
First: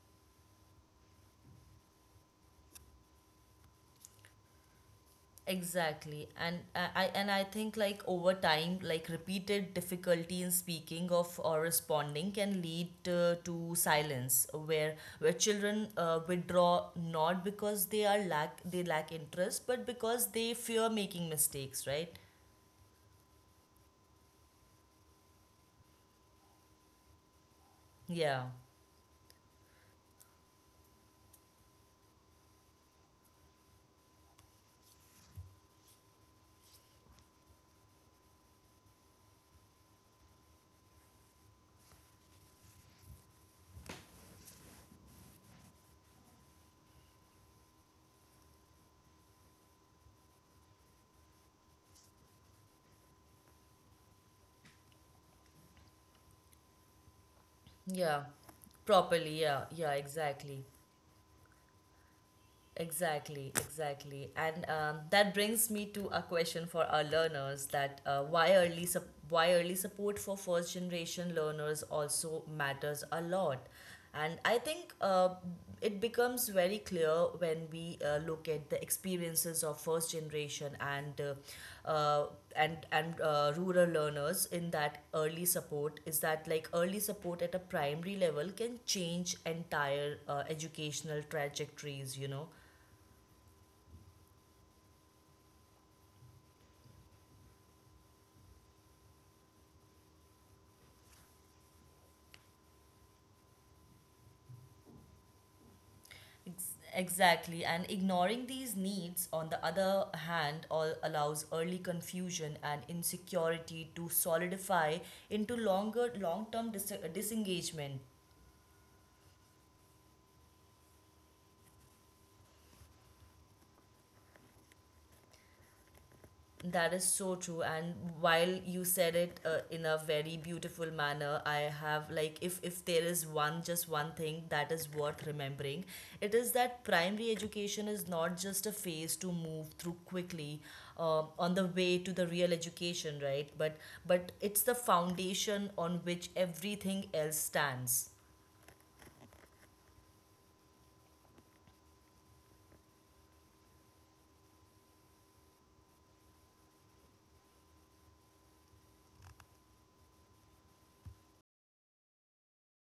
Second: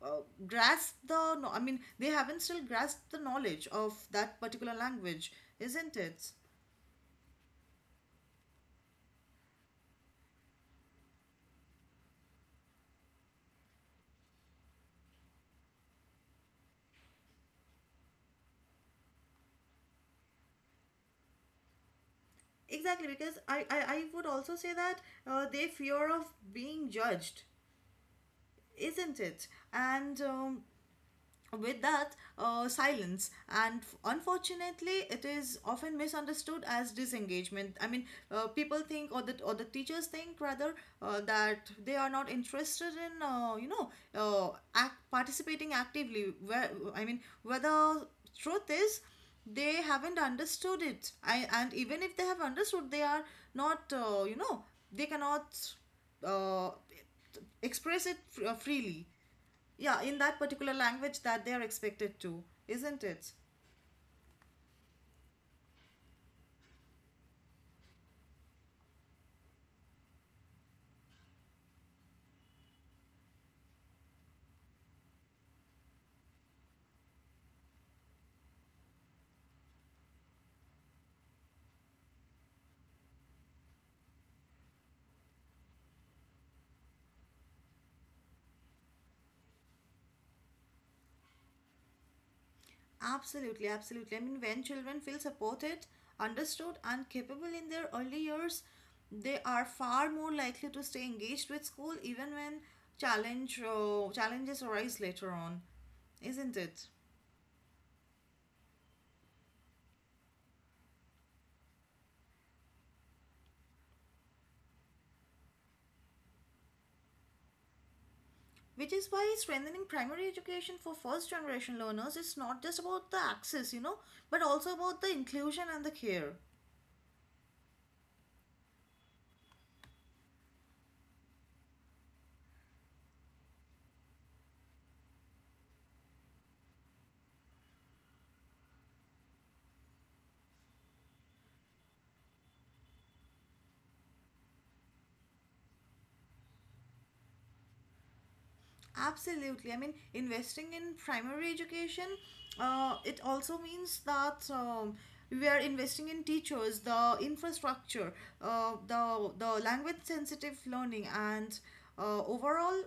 [SPEAKER 2] uh, grasp the no- I mean they haven't still grasped the knowledge of that particular language, isn't
[SPEAKER 1] Exactly.
[SPEAKER 2] it?
[SPEAKER 1] And and I think like over time, like repeated difficulty in speaking of or responding can lead to silence where children withdraw not because they are lack interest, but because they fear making mistakes, right?
[SPEAKER 2] Exactly, because I would also say that they fear of being judged,
[SPEAKER 1] Yeah.
[SPEAKER 2] isn't it? And with that silence, and unfortunately, it is often misunderstood as disengagement. I mean, people think, or the teachers think rather, that they are not interested in, you know, participating actively, where I mean, whether truth is, they haven't understood it. I, and even if they have understood, they are not, you know, they cannot uh, express it
[SPEAKER 1] Yeah.
[SPEAKER 2] freely,
[SPEAKER 1] Properly. Yeah. Yeah,
[SPEAKER 2] yeah, in that
[SPEAKER 1] exactly.
[SPEAKER 2] particular language that they are expected to, isn't it?
[SPEAKER 1] Exactly, exactly. And that brings me to a question for our learners that why early support for first generation learners also matters a lot. And I think it becomes very clear when we look at the experiences of first generation and rural learners in that early support is that like early support at a primary level can change entire educational trajectories, you know.
[SPEAKER 2] Absolutely, absolutely. I mean, when children feel supported, understood, and capable in their early years, they are far more likely to stay engaged with school even when challenges arise later on, isn't
[SPEAKER 1] Ex-
[SPEAKER 2] it?
[SPEAKER 1] Exactly, and ignoring these needs, on the other hand, all allows early confusion and insecurity to solidify into longer, long-term disengagement.
[SPEAKER 2] Which is why strengthening primary education for first generation learners is not just about the access, you know, but also about the inclusion and the care.
[SPEAKER 1] That is so true. And while you said it in a very beautiful manner, I have like if there is one just one thing that is worth remembering, it is that primary education is not just a phase to move through quickly on the way to the real education, right? But it's the foundation on which everything else stands.
[SPEAKER 2] Absolutely. I mean, investing in primary education, it also means that, we are investing in teachers, the infrastructure, the language sensitive learning, and overall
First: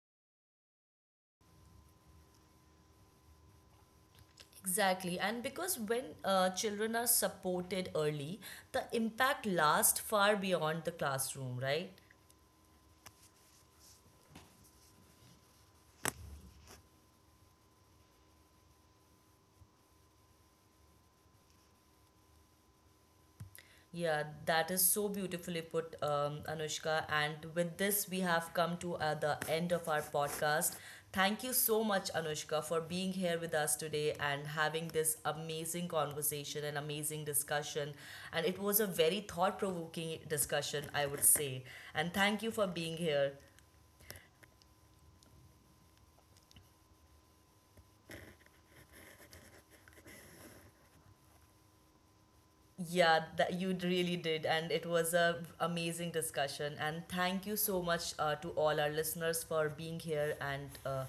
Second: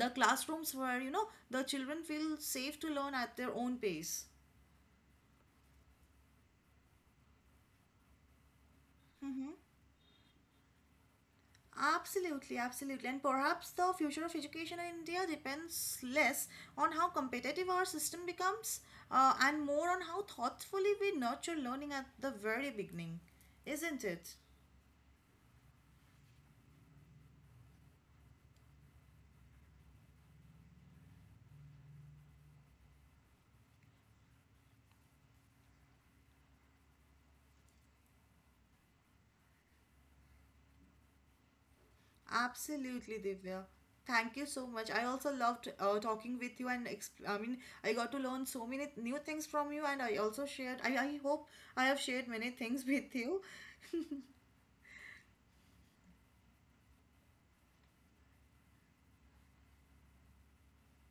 [SPEAKER 2] the classrooms where, you know, the children feel safe to learn at their own pace.
[SPEAKER 1] Exactly, and because when children are supported early, the impact
[SPEAKER 2] Mm-hmm.
[SPEAKER 1] lasts far beyond the classroom, right?
[SPEAKER 2] Absolutely, absolutely. And perhaps the future of education in India depends less on how competitive our system becomes and more on how thoughtfully we nurture learning at the very beginning, isn't
[SPEAKER 1] Yeah,
[SPEAKER 2] it?
[SPEAKER 1] that is so beautifully put, Anushka. And with this, we have come to the end of our podcast. Thank you so much, Anushka, for being here with us today and having this amazing conversation and amazing discussion. And it was a very thought provoking discussion, I would say. And thank you for being
[SPEAKER 2] Absolutely,
[SPEAKER 1] here.
[SPEAKER 2] Divya. Thank you so much. I also loved talking with you, and I mean, I got to learn so many new things from you, and I also shared, I hope I have shared many things with
[SPEAKER 1] Yeah,
[SPEAKER 2] you.
[SPEAKER 1] that you really did, and it was a amazing discussion. And thank you so much to all our listeners for being here. And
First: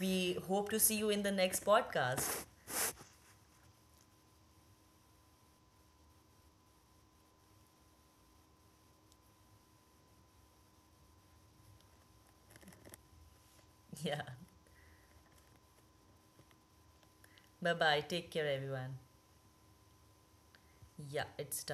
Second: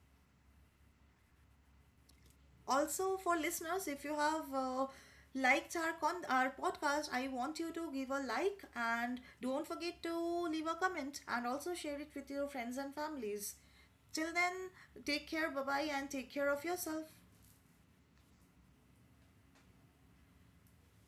[SPEAKER 1] we hope to see you in the next podcast.
[SPEAKER 2] Also, for listeners, if you have liked our podcast, I want you to give a like and don't forget to leave a comment and also share it with your friends and families.
[SPEAKER 1] Yeah,
[SPEAKER 2] Till then, take care. Bye bye, and take care of yourself.
[SPEAKER 1] bye bye. Take care, everyone. Yeah, it's